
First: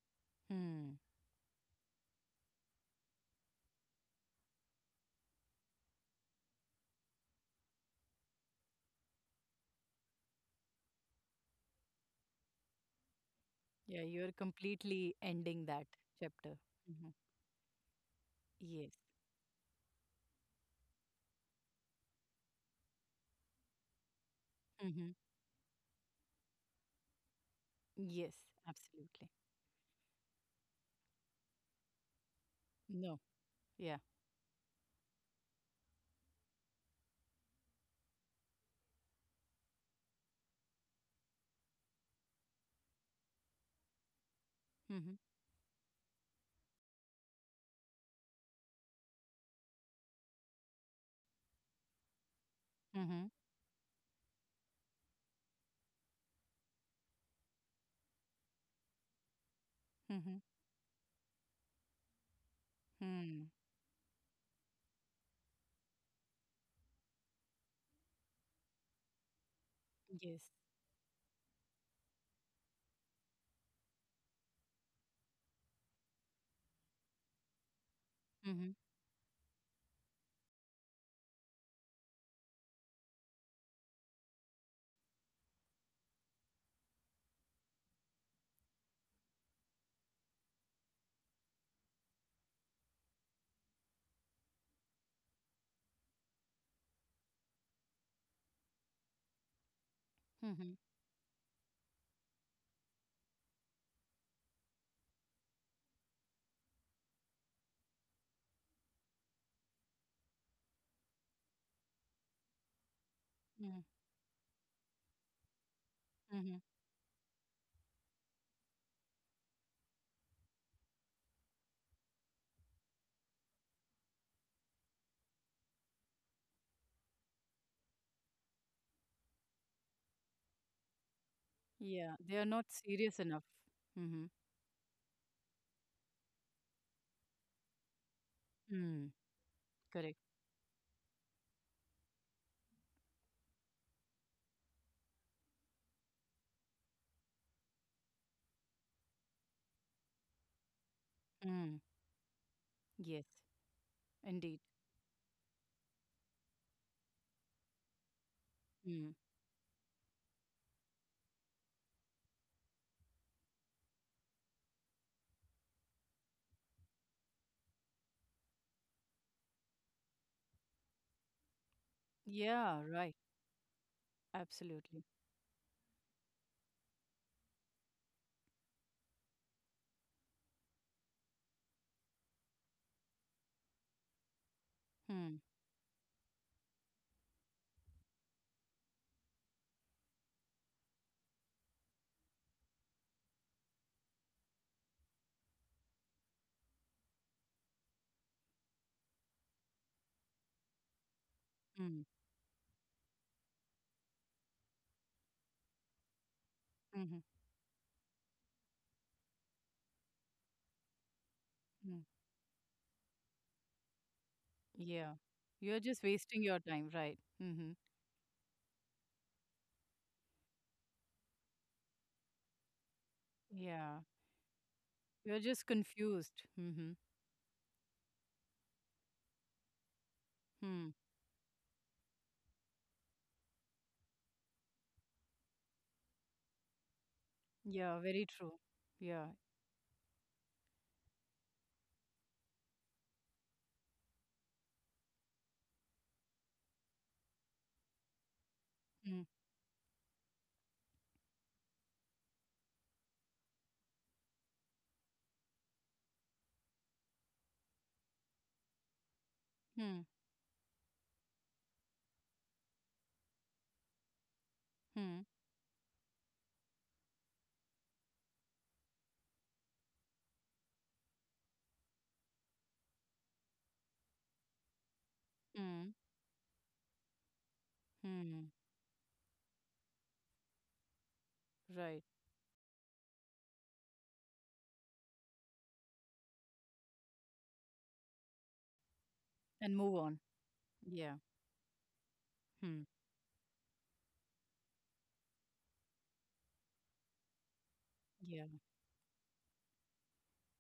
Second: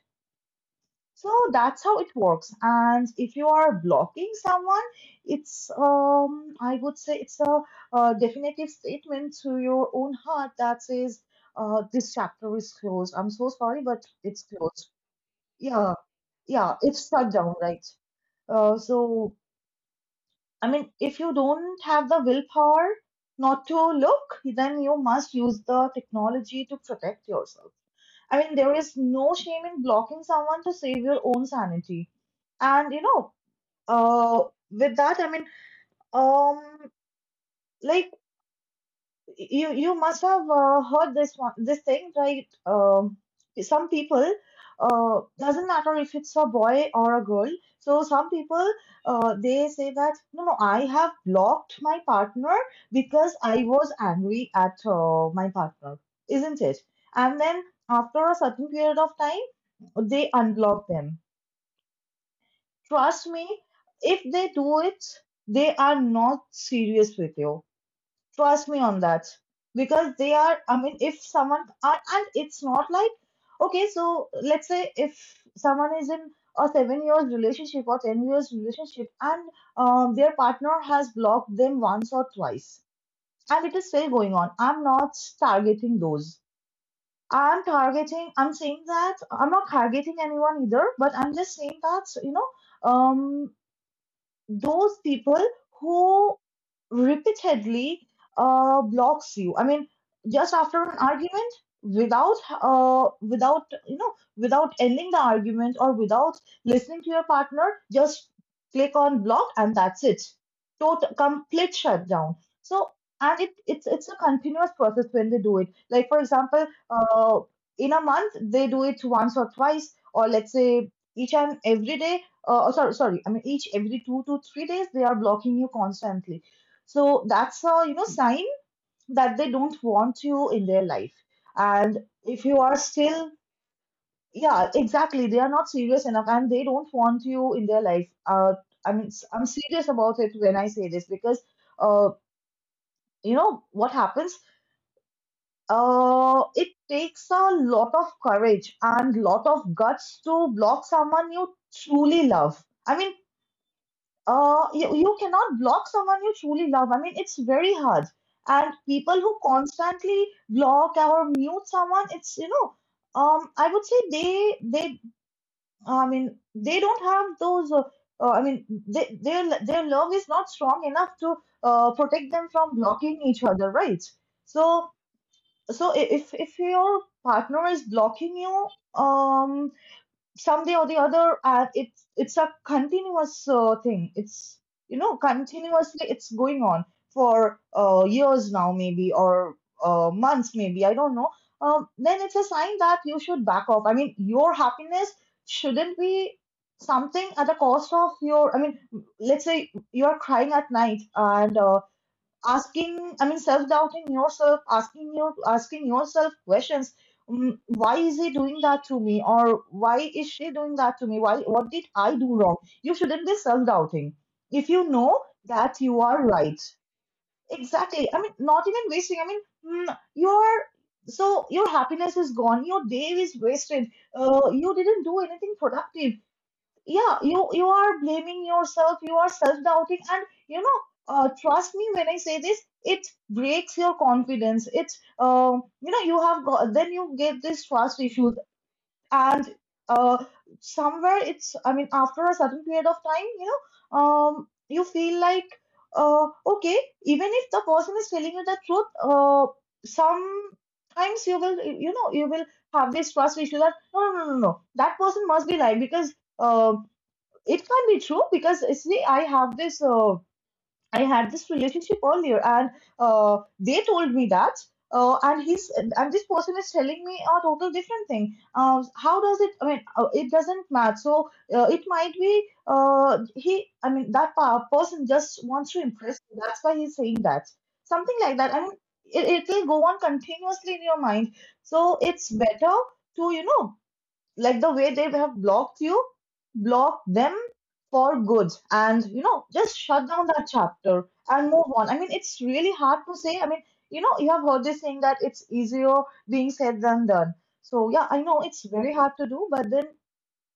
Mm.
So that's how it works. And if you are blocking someone, it's I would say it's a, definitive statement to your own heart that says, this chapter is closed. I'm so sorry,
Yeah,
but
you're
it's closed.
completely ending that
Yeah,
chapter.
yeah, it's
Hmm.
shut down, right?
Yes.
So I mean, if you don't have the willpower not to look, then you
Hmm.
must use the technology to protect yourself. I
Yes,
mean, there is
absolutely.
no shame in blocking someone to save your own sanity. And
No. Yeah.
uh, with that, I mean, um, like, you must have heard this one this thing, right? Some people,
Mm-hmm.
doesn't matter if it's a boy or a girl, so some people, they say that, no, no, I have blocked my partner
Mm-hmm.
because I was angry at my partner, isn't it? And then, after a certain period of time, they
Mm-hmm.
unblock them. Trust me,
Mm.
if they do it, they are not serious with you. Trust me on that. Because
Yes.
I mean, if someone, and it's not like, okay, so let's say if someone is in a 7 years relationship or 10 years
Mm-hmm.
relationship, and their partner has blocked them once or twice, and it is still going on, I'm not targeting those. I'm saying that, I'm not targeting anyone either, but I'm just saying that, um those people who repeatedly blocks you. I mean, just
Mm-hmm.
after an argument, without without you know, without ending the argument, or without listening to your partner, just click on block, and that's it. Total complete shutdown. So, and it's a continuous process when they do it. Like, for
Mm-hmm.
example, in a month they do it once or twice, or let's say each and every day. Oh, sorry, sorry. I mean, each every 2 to 3 days they are blocking you constantly. So that's a, sign that they don't want you in their life. And
Yeah, they
if
are
you
not
are
serious
still,
enough. Mm-hmm.
yeah, exactly, they are not serious enough, and they don't want you in their life. I mean,
Mm,
I'm serious
correct.
about it when I say this, because, uh, you know what happens? It takes a lot of courage and lot of guts to block someone you
Mm,
truly love. I mean,
yes, indeed.
you cannot block someone you truly love. I mean, it's very hard. And
Mm.
people who constantly block or mute someone, I would say I mean, they don't have those, I mean, their love is not strong enough to protect them from
Yeah, right.
blocking each other, right? So,
Absolutely.
if if your partner is blocking you, um, someday or the other it's a continuous thing. It's you know
Mm,
Continuously it's going on for years now, maybe, or months maybe, I don't know. Then it's a sign that you should back off. I mean, your happiness shouldn't be something at the cost of your, I mean, let's say you're crying at night and
mm,
asking, I mean, self doubting yourself, asking yourself questions.
mm-hmm,
Why is he doing that to me, or why is she doing that to me, why, what did
mm.
I do wrong? You shouldn't be self doubting if you know
Yeah. You're
that you
just
are
wasting your
right.
time, right? Mm-hmm.
Exactly. I mean, not even wasting, I mean, you are, so your happiness is gone, your day is wasted,
Yeah.
you didn't do
You're
anything
just
productive.
confused. Mm-hmm.
Yeah, you are blaming yourself, you are self-doubting, and you know,
Mm.
trust me when I say this, it breaks your confidence. It's you have got, then you get this
Yeah,
trust
very
issues.
true. Yeah.
And uh, somewhere it's, I mean, after a certain period of time, you know, you feel like, okay, even if the person is telling you the truth,
Mm,
sometimes you will, you know, you will have this trust issue that no, no, no, no, no, that person must be lying, because Uh, it can't be true because see, I have this,
mm,
I had this relationship earlier, and they told me that,
mm,
and he's, and this person is telling me a total different thing. How does it? I mean, it doesn't match. So it might be he. I mean, that person just wants to
mm,
impress you, that's why he's saying that. Something like
mm.
that, I mean, it will go on continuously in your mind. So
Right.
it's better to, you know, like the way they have blocked you, block them for good, and you know,
And
just
move
shut
on.
down that chapter
Yeah.
and move on. I mean, it's really
Mm.
hard to say, I mean, you know, you have heard this saying that it's easier being said than done. So yeah, I know
Yeah.
it's very hard to do, but then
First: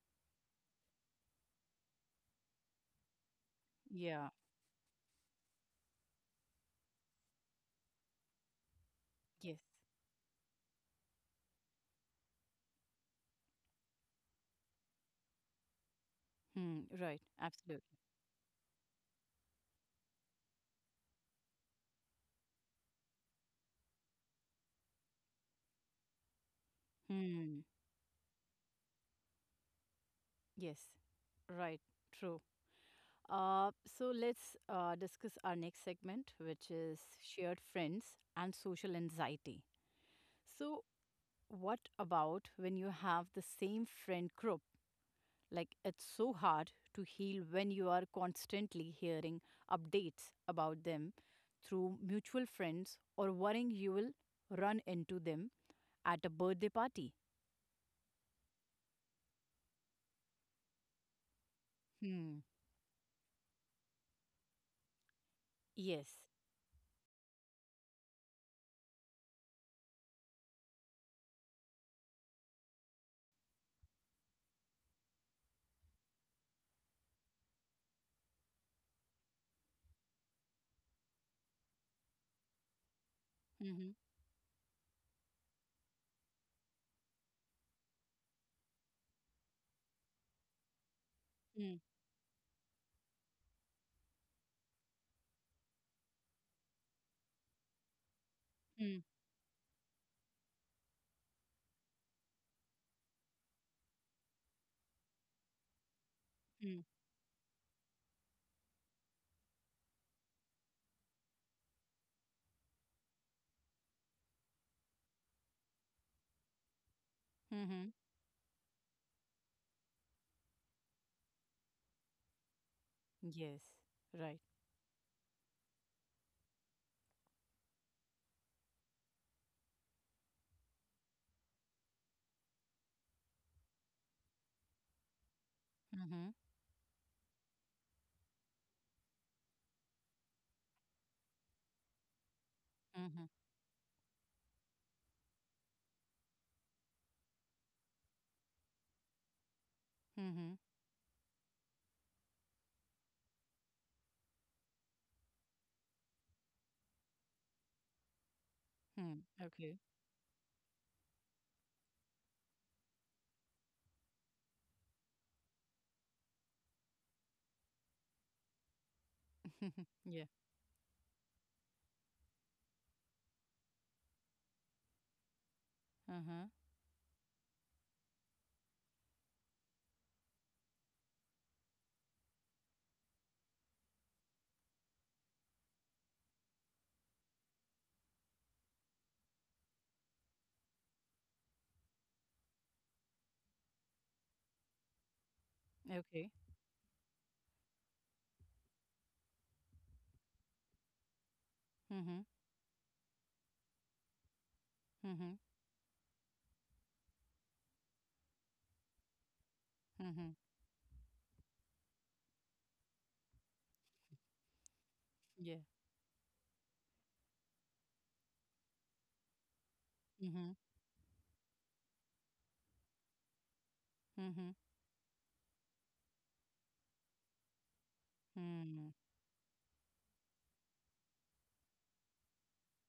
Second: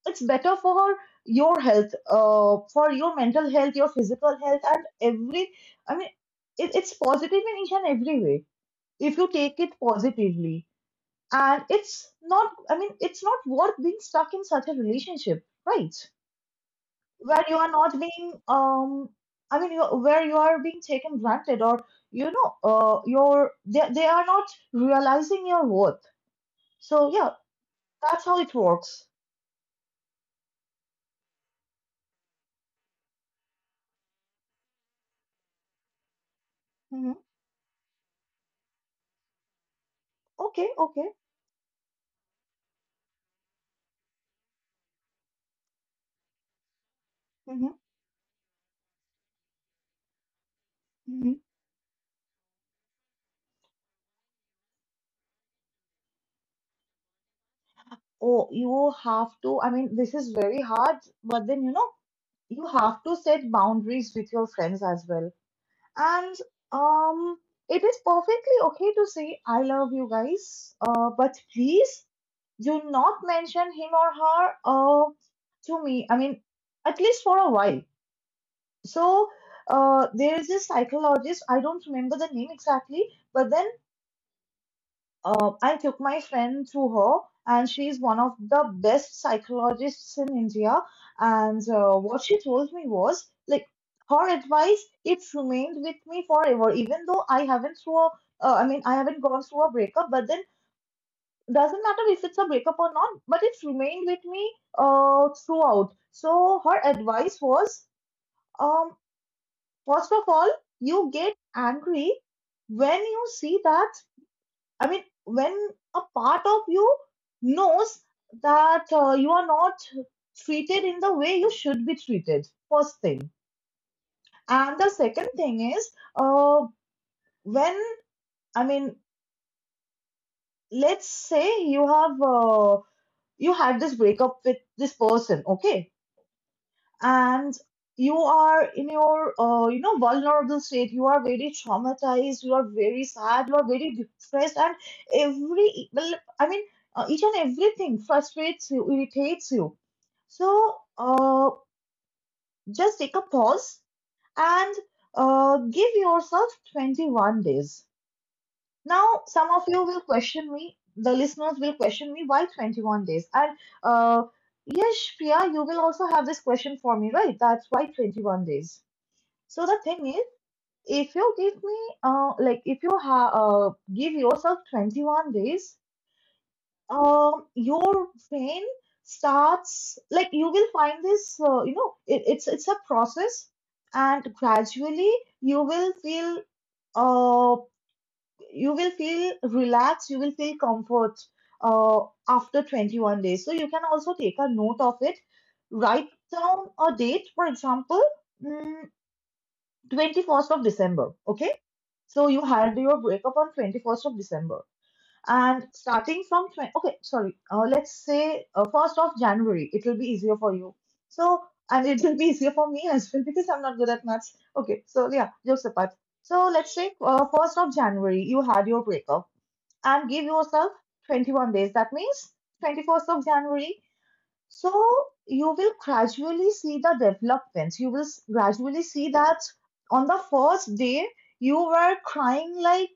it's better for your health, for your mental health, your
Yeah.
physical health, and every, I mean, it's positive in each and every way if you
Yes.
take it positively. And it's not, I mean, it's not worth being stuck in such a relationship, right,
Mm, right.
where you are not
Absolutely.
being, um, I mean, you where you are being taken granted, or you know, your, they are not realizing your worth. So yeah,
Hmm.
that's how it works.
Yes, right, true. So let's discuss our next segment, which is
Hmm,
shared friends and social anxiety.
okay,
So,
okay.
what about when you have the same friend group? Like, it's so hard to heal when
Hmm.
you are constantly hearing updates about them
Hmm.
through mutual friends or worrying you will run into them at a birthday party.
Oh, you have to, I mean, this is very hard, but then you know,
Hmm.
you have to set boundaries with your friends as well.
Yes.
And um, it is perfectly okay to say, I love you guys, but please do not mention him or her to me, I mean, at least for a while. So there is this psychologist, I don't remember the name exactly, but then
Mm-hmm.
I took my friend to her, and she is one of the best psychologists in India. And what she told me was like, her advice, it remained with me forever, even though I haven't through a, I mean, I haven't gone through a breakup, but then doesn't matter if it's a breakup or not, but it's remained with me throughout. So her advice was, um, first of all, you get angry when you see that, I mean, when a part of you
Mm-hmm.
knows that you are not treated in the way you should be treated, first thing.
Yes. Right.
And the second thing is, uh, when, I mean, let's say you have, you had this breakup with this person, okay?
Mm-hmm.
And you are in your you know vulnerable state, you are very traumatized, you are very
Mm-hmm.
sad, you are very depressed, and every, well, I mean, each and everything frustrates you, irritates you.
Mm-hmm.
So just take a pause and give yourself 21 days. Now,
Hmm.
some of you
Okay.
will question me, the listeners will question me, why 21 days? And uh, yes, Priya, you will also have this question for me, right? That's why 21 days. So the thing is,
Yeah.
if you give me, like, if you give yourself 21 days,
Uh-huh.
your brain starts, like, you will find this, you know, it's a process, and gradually you will feel, uh, you will feel relaxed, you will feel comfort uh, after 21 days. So you can also take a note of it, write
Okay.
down a date, for example, mm, 21st of December. Okay,
Mm-hmm.
so you had your breakup on 21st of December.
Mm-hmm.
And starting from, 20, okay, sorry, let's say 1st of January, it will be easier
Mm-hmm.
for you. So, and it will be easier for me as well because I'm not good at maths. Okay, so yeah,
Yeah.
jokes apart. So let's say 1st of January, you had your breakup and give
Mm-hmm.
yourself 21 days. That means 21st of January.
Mm-hmm.
So you will gradually see the developments. You will gradually
Hmm.
see that on the first day you were crying like,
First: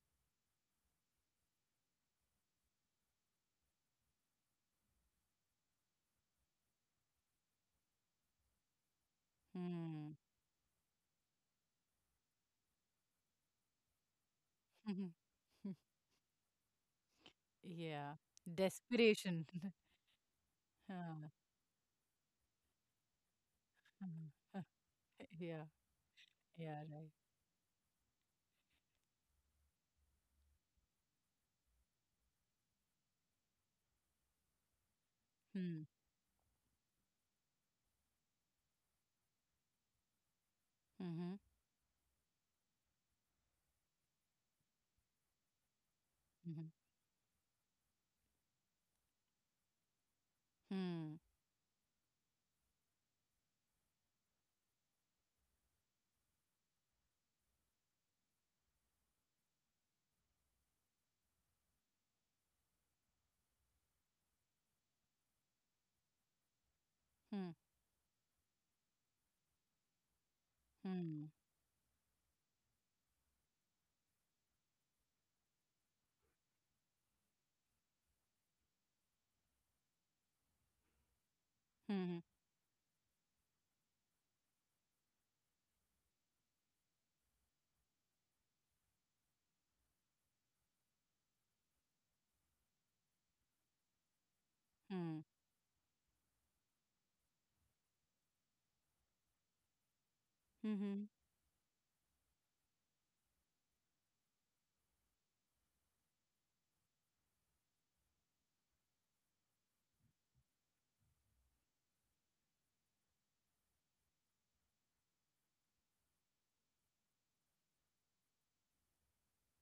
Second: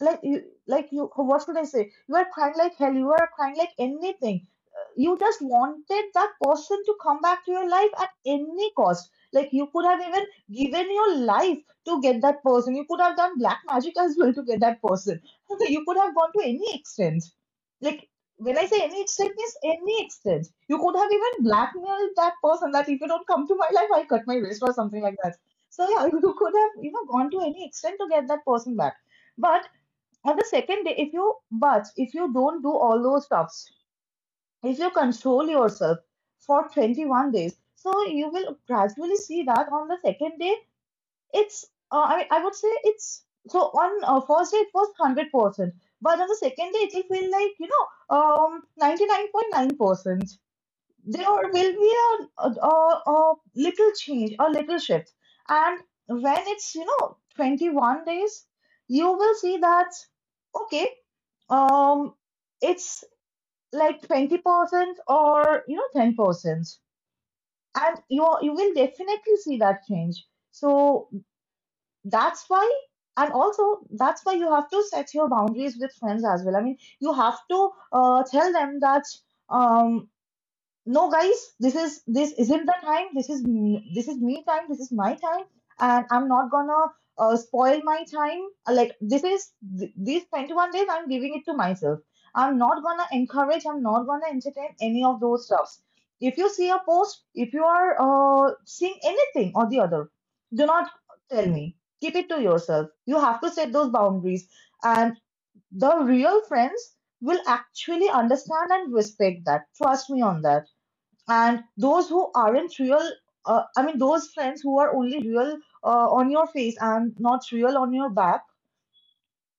like you what should I say? You were crying like hell. You were crying like anything. You just wanted that person to come back to your life at any cost. Like, you could have
Hmm.
even given your life to get that person. You could have done black magic as well to get that person. You could have gone to any extent. Like,
Yeah.
when I say any extent
Desperation.
means any extent. You could have
Uh,
even blackmailed that person that if you don't come to my life, I cut my
uh,
wrist or
uh,
something like that.
Yeah.
So yeah, you could
Yeah.
have, you know,
Right.
gone to any extent to get that person back. But on the second day, if you, but if you don't do all those stuffs, if you control
Hmm.
yourself for 21 days. So you will gradually see that on the second day,
Mm-hmm.
it's, I would say it's, so on first day it was 100%, but on the
Mm-hmm.
second day it will feel like, you know, 99.9%.
Hmm.
There will be a little change, a little shift. And when it's, you know, 21 days, you will see that, okay, um, it's like 20%, or you know, 10%,
Hmm.
and you are, you will definitely see that change. So
Hmm.
that's why, and also that's why you have to set your boundaries with friends as well. I mean, you have to tell them that, um no guys,
Hmm.
this isn't the time, this is me time, this is my time, and I'm not gonna spoil my time. Like this is these 21 days, I'm giving it to myself. I'm not gonna encourage, I'm not gonna entertain any of
Hmm.
those stuffs. If you see a post, if you are seeing anything or the other, do not
Mhm.
tell me, keep it to yourself. You have to set those boundaries. And the real friends will actually understand and respect that, trust me on that. And those who aren't real, I mean those friends who are only real on your face and not real on your back,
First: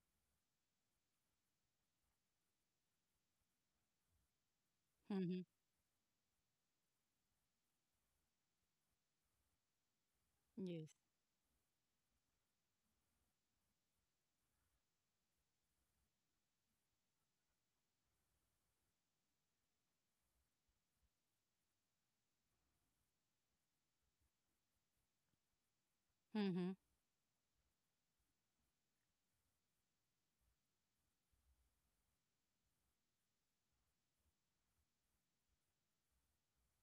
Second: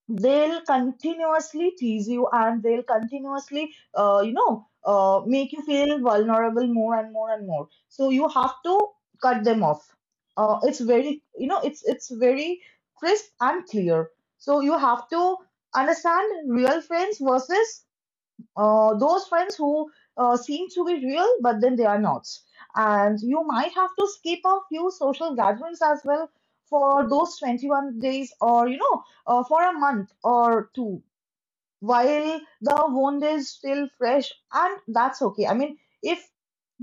they'll continuously tease you, and they'll continuously
Mhm.
make you feel vulnerable, more and more and more. So you have to cut them off. It's
Yes.
very, you know, it's very crisp and clear. So you have to understand real friends versus those friends who seem to be real, but then they are not. And you might have to skip a few social gatherings as well
Mm-hmm.
for those 21 days, or, you know, for a month or two, while the wound is still fresh. And that's okay. I mean, if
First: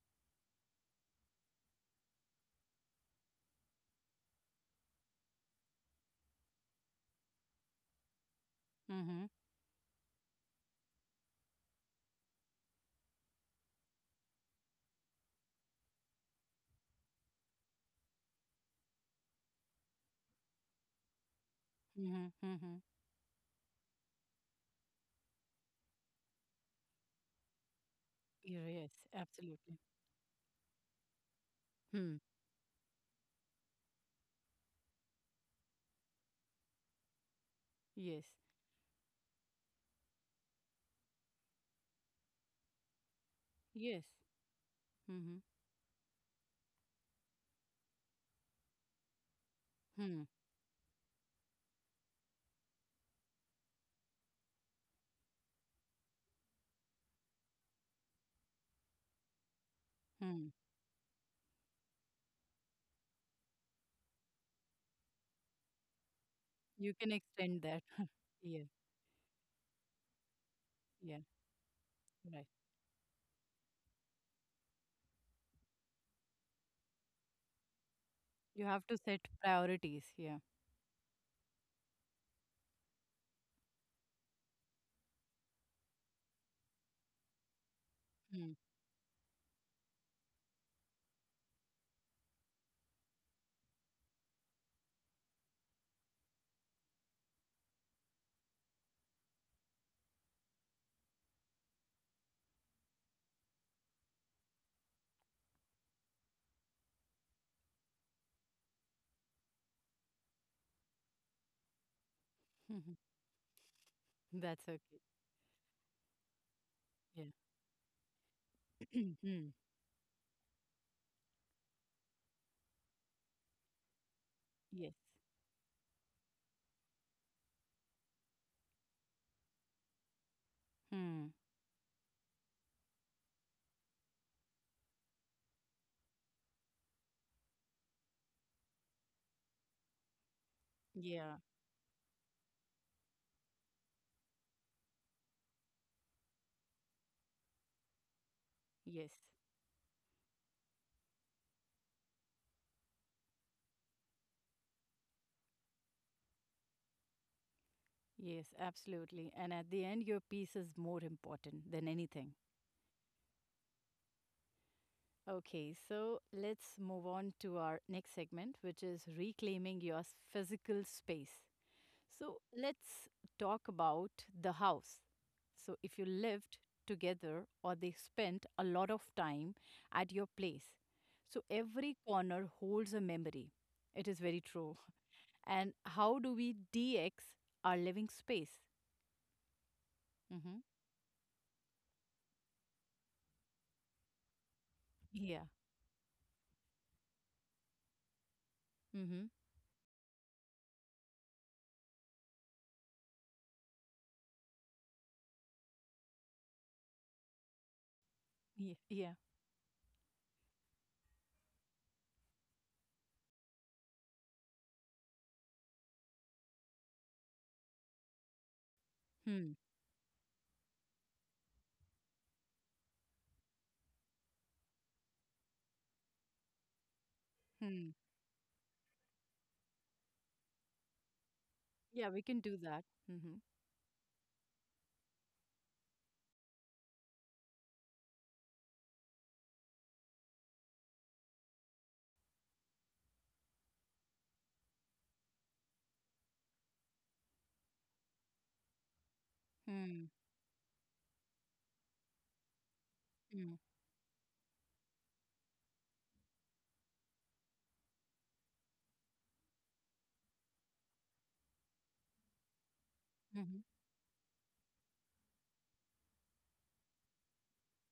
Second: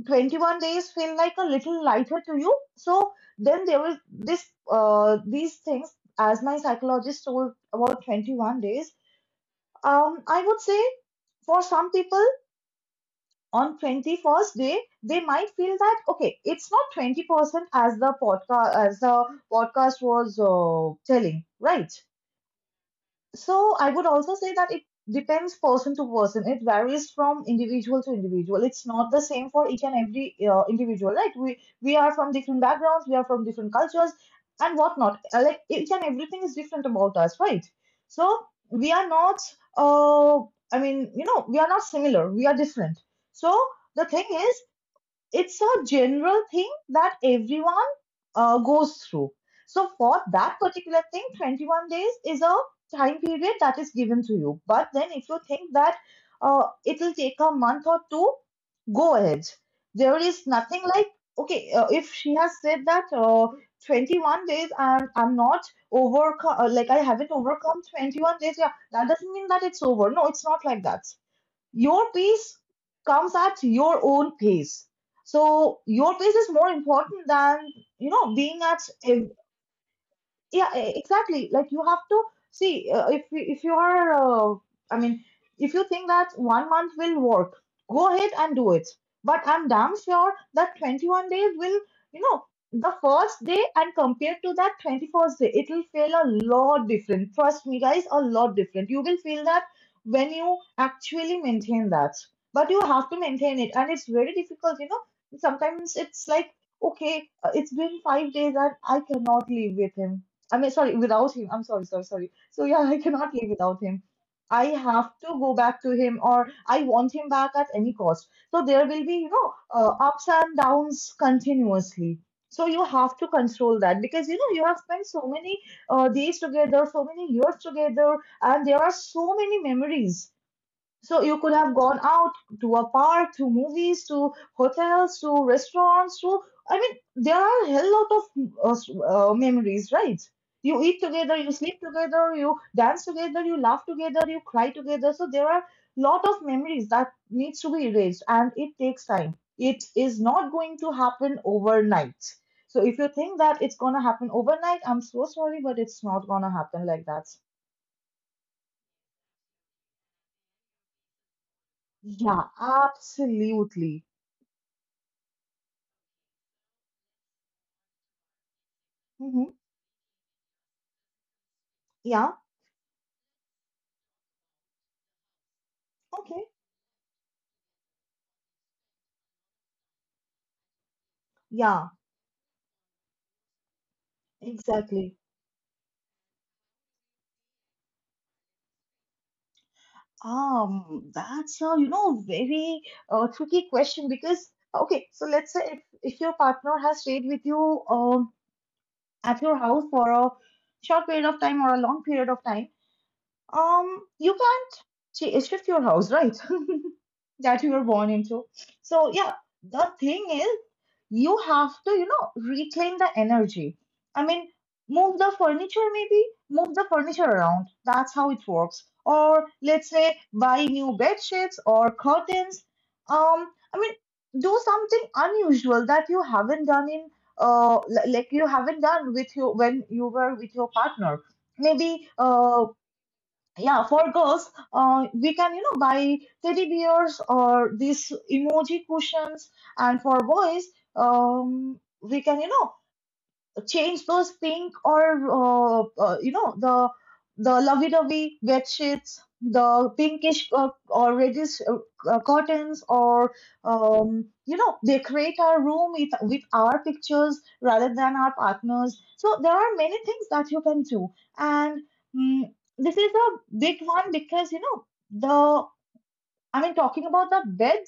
21 days feel like a little lighter to you, so then there will this, these things, as my psychologist told about 21 days,
Mm-hmm.
I would say for some people on 21st day they might feel that okay, it's not 20% as the podcast was telling, right?
Mm-hmm. Mm-hmm.
So I would also say that it depends person to person. It varies from individual to individual. It's
Yes.
not the same for
Absolutely.
each and every individual. Like, we are
Hmm.
from different backgrounds, we are from different cultures, and whatnot. Like each and everything is different about us, right?
Yes.
So we are not. Uh, I mean, you know, we are not similar. We are different. So
Yes.
the thing is,
Mm-hmm.
it's a general thing that everyone goes through. So for
Hmm.
that particular thing, 21 days is a time period that is given to you. But then if you think that it will take a month or two, go ahead. There is
Hmm.
nothing like, okay, if she has said that 21 days I'm not overcome, like
You
I
can
haven't
extend
overcome
that.
21 days,
Yeah.
yeah, that doesn't mean that it's over. No, it's not like that.
Yeah.
Your
Right.
pace comes at your own pace. So your pace is more important than being
You
at.
have to set priorities. Yeah.
Exactly, like you have to see, if you are i mean if you think that 1 month will work, go ahead
Hmm.
and do it. But I'm damn sure that 21 days will, you know the first day and compared to that 21st day, it will feel a lot different. Trust me guys, a lot different. You will feel that when you actually maintain that. But you have to maintain it and it's very difficult, you know. Sometimes it's like, okay, it's been 5 days and I cannot live with him. I mean, sorry, without him. I'm sorry, sorry, sorry. So yeah,
Mhm.
I cannot live without him.
That's
I
okay.
have to go back to him, or I want
Yeah.
him back at any cost. So there will be,
Hmm.
ups and downs continuously. So you have to control that, because you know you have
Yes.
spent so many days together, so many years together, and there are so many memories. So
Hmm.
you could have gone out to a park, to movies, to hotels, to restaurants, to, I mean, there are a hell lot of memories, right? You eat
Yeah.
together, you sleep together, you dance together, you laugh together, you cry together. So there are lot of memories that needs to be erased, and it takes
Yes.
time. It is not going to happen overnight. So if you think that it's gonna happen overnight, I'm so sorry, but it's not gonna happen like that.
Yes. Absolutely. And at the end, your piece is more important than anything.
Yeah, absolutely.
Okay, so let's move on to our next segment, which is
Hmm.
reclaiming your physical space.
Yeah.
So let's talk about the house. So if you
Okay.
lived together or they spent a lot of time at your place. So
Yeah,
every corner holds a memory. It is very true.
exactly.
And how do we DX our living space? Mm-hmm.
That's a, you know, very tricky question because, okay, so
Yeah.
let's say if, your partner has stayed with you
Mm-hmm.
at your house for a short period of time or a long period of time, you can't ch- shift your house, right? That you were born into.
Yeah. Yeah.
So yeah, the thing is you have to, you know, reclaim the energy. I mean, move the furniture maybe, move the furniture around. That's how it works. Or
Hmm.
let's say buy new bed sheets or curtains. Um, I mean, do something unusual that you haven't done in,
Hmm.
li- like you haven't done with you when you were with your partner.
Yeah,
Maybe
we can do that. Mm-hmm.
yeah, for girls, we can, you know, buy teddy bears or these emoji cushions, and for boys, we can, you know, change those things, or you know, the lovey-dovey bed sheets, the
Hmm.
pinkish or reddish curtains, or
Hmm.
you know, decorate our room with, our pictures rather than our partners. So there are many things that you can do. And mm this is
Mm-hmm.
a big one because you know the, I mean, talking about the bed,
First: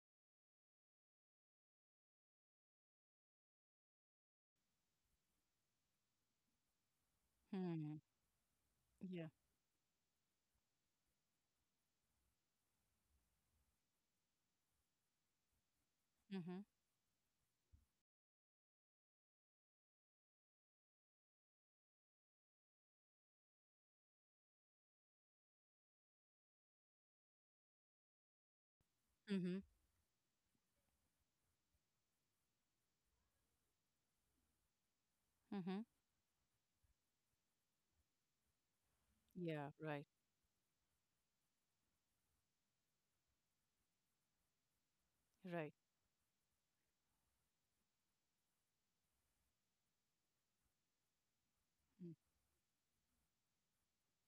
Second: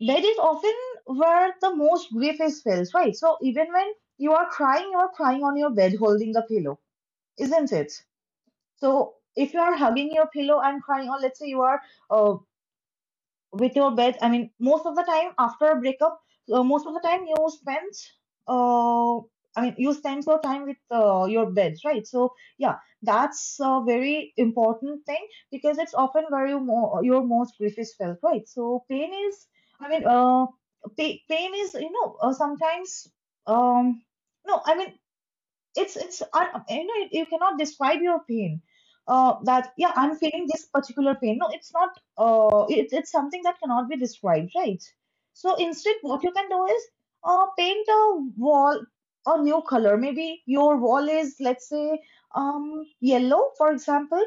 that is often where the most grief is felt, right? So even when you are crying on your bed holding the pillow, isn't it?
Hmm.
So
Yeah.
if you are hugging your pillow and crying, or let's say you are uh, with your best, I mean, most of the time after a breakup,
Mm-hmm.
most of the time you spend, uh, you spend your time with your bed, right? So yeah, that's a very important thing because it's often where you mo- your most grief is felt, right? So pain is,
Mm-hmm.
i mean uh, pain is, you know, sometimes, um no I mean
Mm-hmm.
it's un- you know, you cannot describe your pain.
Yeah.
That, yeah,
Right.
I'm feeling this particular pain, no it's not, it's it's something that cannot be described, right? So
Right.
instead what you can do is, paint a wall a new color. Maybe your wall is, let's say,
Hmm.
yellow, for example,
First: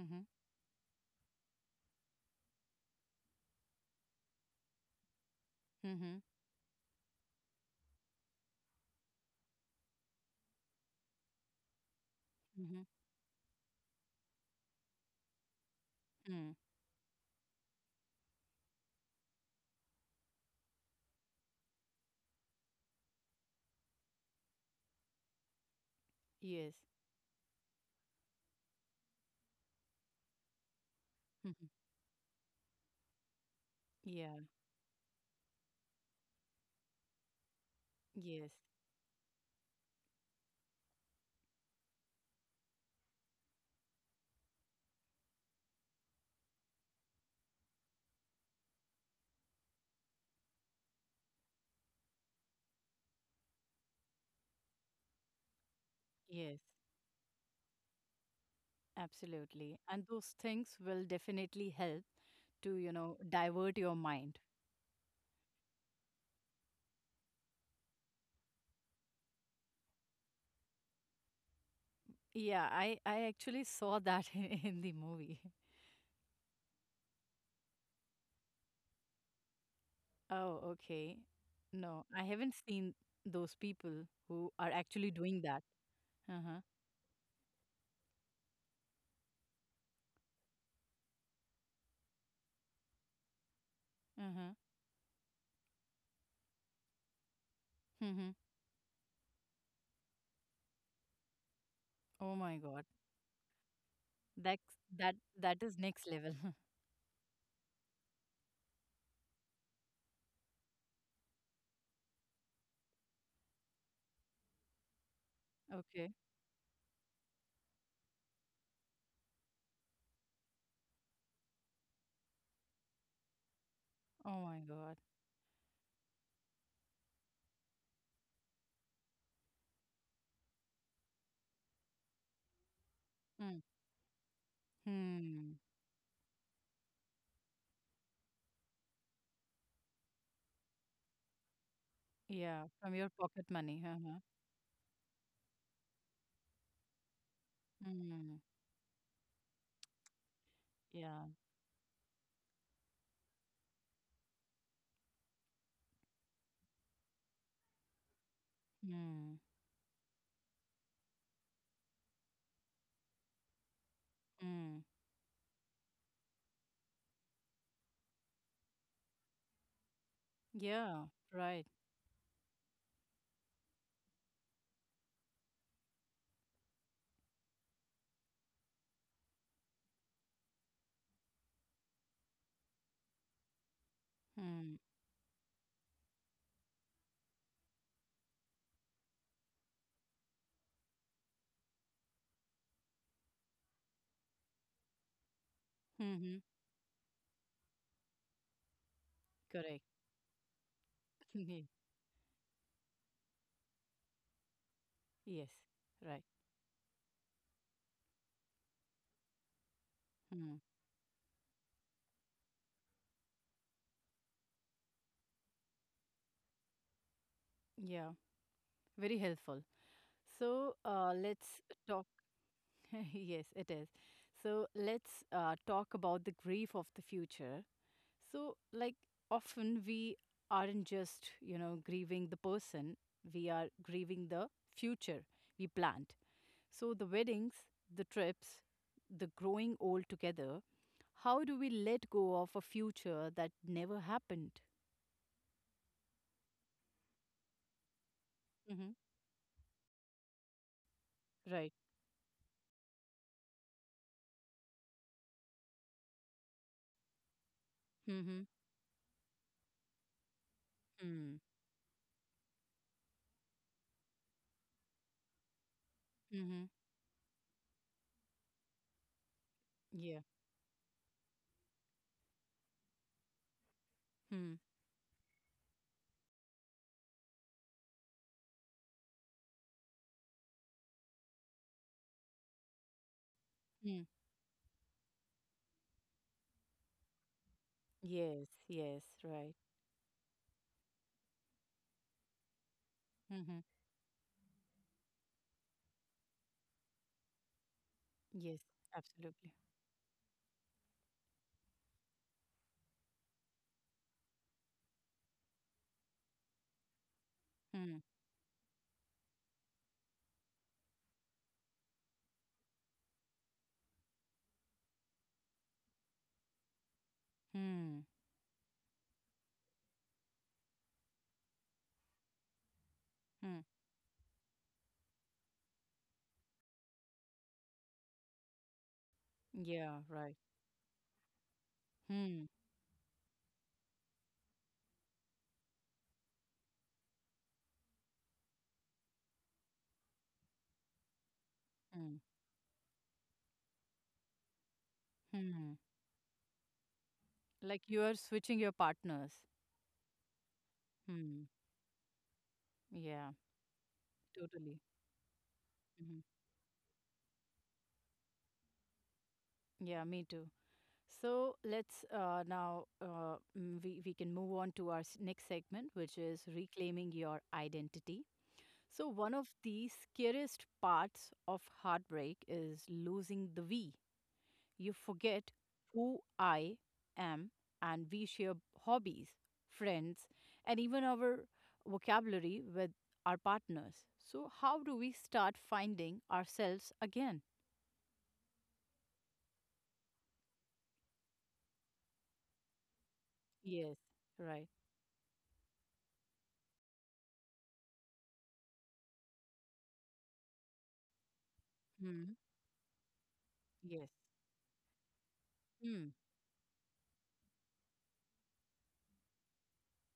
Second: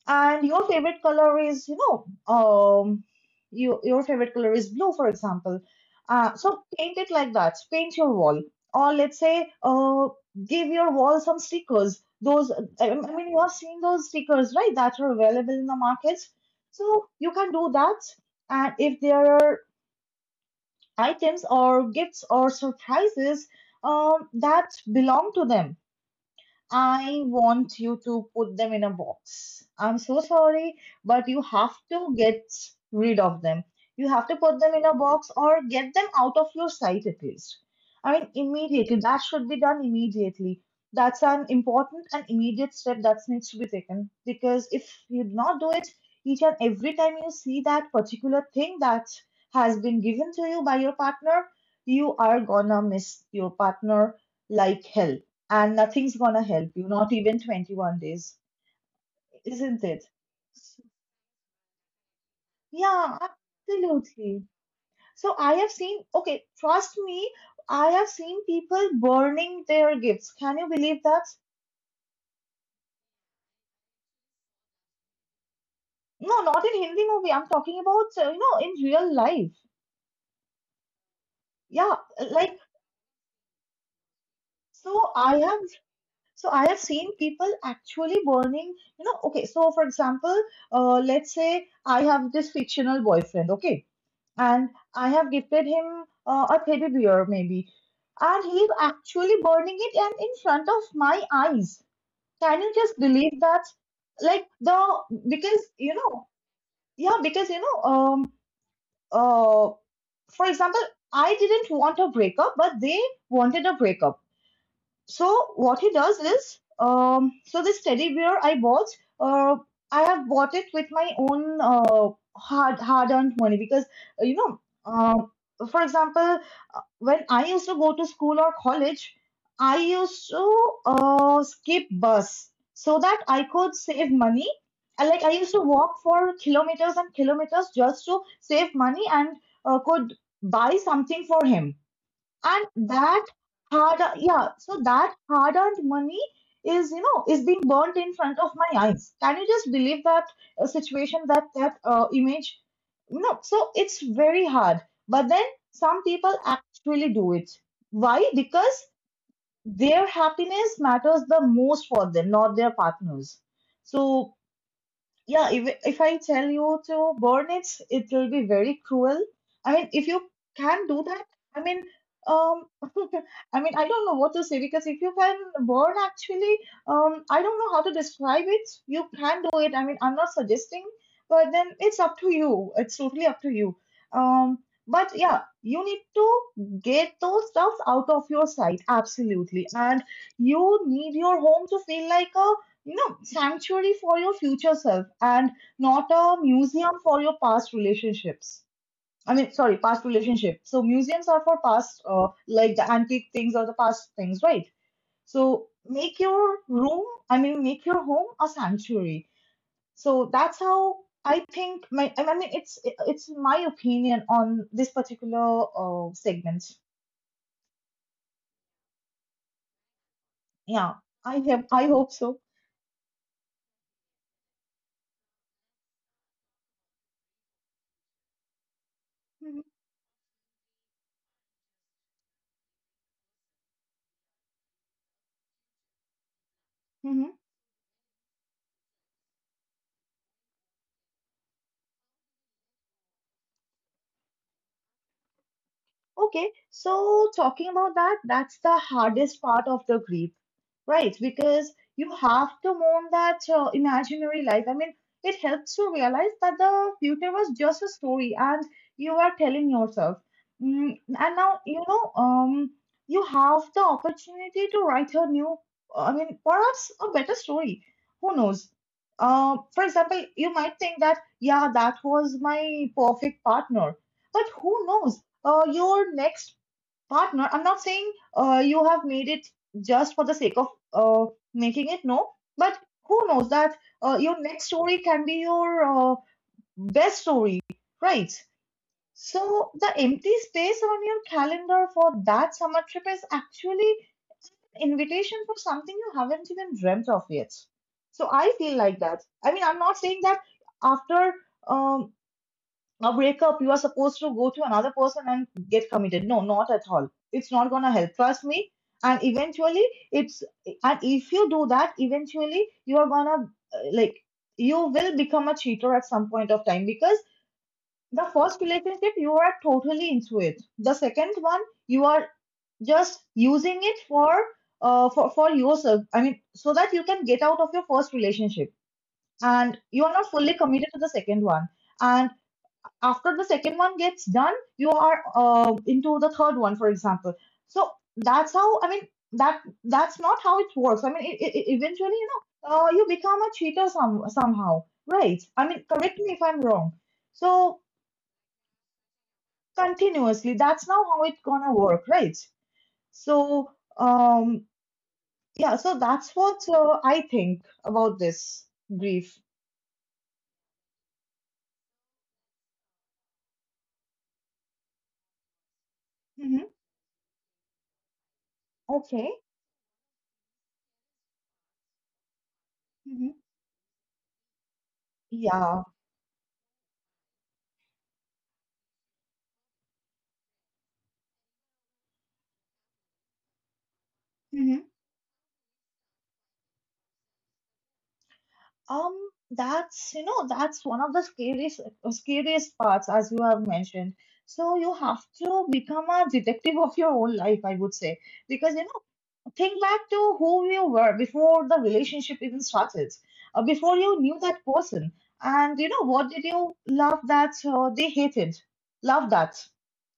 Mm-hmm.
and your favorite color is, you know, um, your favorite color is blue, for example.
Mm-hmm.
So paint it like that. Paint your wall, or let's say, give your wall some stickers. Those,
Mhm.
I mean, you have seen those stickers, right? That are available in the markets.
Mm.
So you can do that. And if there are items or gifts or surprises that belong to them,
Yes.
I want you to put them in a box. I'm so sorry, but you
Mhm.
have to get rid of them. You have to
Yeah.
put them in a box or get them out of your sight at least. I mean,
Yes.
immediately. That should be done immediately. That's an important and immediate step that needs to be taken, because if you do not do it, each and every time you see that particular thing that has been given to you by your partner, you are gonna miss your partner like hell, and nothing's gonna
Yes.
help you, not even 21 days,
Absolutely.
isn't it?
And those things will definitely help to, you know,
Yeah,
divert your mind.
absolutely. So I have seen, okay, trust me, I have seen people burning their gifts. Can you believe that?
Yeah, I actually saw that in the movie.
No, not in Hindi movie. I'm talking about, you know, in real life.
Oh, okay.
Yeah,
No, I haven't
like,
seen those people who are actually
so I
doing
have,
that.
so
Uh-huh.
I have seen people actually burning, you know, okay, so for example, let's say I have this fictional boyfriend, okay?
Uh-huh.
And I have gifted him a teddy bear, maybe.
Mm-hmm.
And he's actually burning it and in front of my eyes.
Oh my
Can you
God.
just believe that? Like
That's
the
that
Because
that is
you
next
know,
level.
yeah, because you know, uh, for example, I didn't want a breakup, but they wanted a breakup. So what he
Okay.
does is, so this teddy bear I bought, uh, I have bought it with my own hard hard-earned money, because you
Oh
know,
my God.
um, for example, when I used to go to school or college, I used to skip bus so that I
Mm.
could save money. And like I used
Hmm.
to walk for kilometers and kilometers just to save money, and could buy something for him, and
Yeah, from your
that
pocket money.
hard
Uh-huh.
yeah, so that hard earned money is, you know, is being burnt in front
Mm,
of my eyes. Can you just believe that situation,
yeah.
that image? No, so it's very hard, but then some people actually do it. Why? Because
Mm,
their happiness matters the most for them, not their partners. So
mm.
yeah, if I tell you to burn it, it will be very cruel. I mean, if you can do
Yeah,
that, I
right.
mean, um, I mean, I don't know what to say, because if you can burn, actually, I don't know how to describe it. You can do it. I mean, I'm not suggesting, but then it's up to you. It's totally up to you. Um,
Mm,
but yeah, you need to get those stuffs out of your sight, absolutely, and you need your home to feel like a, no, sanctuary for your future self and not a
mm-hmm.
museum for your past relationships. I mean, sorry,
Correct.
past relationship. So museums are for
Ye-
past, like the antique things or the past things, right?
Yes,
So make
right.
your room, I mean, make your home a sanctuary. So that's
Mm,
how I think my, I mean, it's my opinion on this particular segment.
yeah, very helpful. So,
Yeah,
let's
I hope
talk.
so.
Yes, it is. So, let's talk about the grief of the future. So, often we aren't just grieving the person, we are grieving the future we planned. So, the weddings, the trips, the growing old together, how do we let go of a future that never happened?
Okay, so talking about that, that's the
Mm-hmm.
hardest part of the grief, right? Because
Right.
you have to mourn that imaginary life. I mean, it helps to realize that the future was just a story
Mm-hmm.
and you are telling yourself. And
Mm.
now, you know, you have the opportunity to write a new, I mean,
Mm-hmm.
perhaps a better story. Who knows? For example,
Yeah.
you might think that, yeah, that was my perfect partner. But
Mm.
who knows? Your next partner. I'm not saying you have made it just for the sake of uh, making it, no, but who knows that
Mm.
your next story can be your best story, right?
Yes. Yes. Right.
So, the empty space on your calendar for that summer trip is
Mm-hmm.
actually an invitation for something you haven't even dreamt of yet. So, I
Yes.
feel like that. I
Absolutely.
mean, I'm not saying that after um, a breakup, you are supposed to go to another person and get committed. No, not at all. It's not gonna
Mm.
help. Trust me. And eventually, it's and if you do that, eventually you are gonna, like, you will become a cheater at some point of time, because
Mm.
the first relationship you are totally into it. The second one you are just
Mm.
using it for for yourself. I mean, so that you can get out of your first relationship, and
Yeah.
you are not
Right.
fully committed to the second one. And
Mm.
after the second one gets done, you are into the third one, for example. So that's how, I mean, that's not how it works. I mean eventually,
Mm.
you become a cheater somehow, right? I
Mm.
mean, correct me if I'm wrong. So
Like you are switching your partners.
continuously, that's now how it's
Mm.
gonna work, right?
Yeah.
so um
Totally.
yeah, so
Mm-hmm.
that's what I think about this grief.
Yeah. Me too. So let's now we can move on to our next segment, which is
Hmm.
reclaiming your identity. So
Okay.
one of the scariest parts of heartbreak is
Hmm.
losing the we. You forget
Yeah.
who I am, and we share hobbies, friends, and even our vocabulary with our partners. So how
Mhm.
do we start finding ourselves again?
Um, that's, you know, that's one of the scariest parts, as you have
Yes,
mentioned.
right.
So you have to become a detective of your own life, I would say, because, you know, think back to who you were before the
Hmm.
relationship even started, before
Yes.
you knew that person. And, you know,
Hmm.
what did you love that they hated? Love that.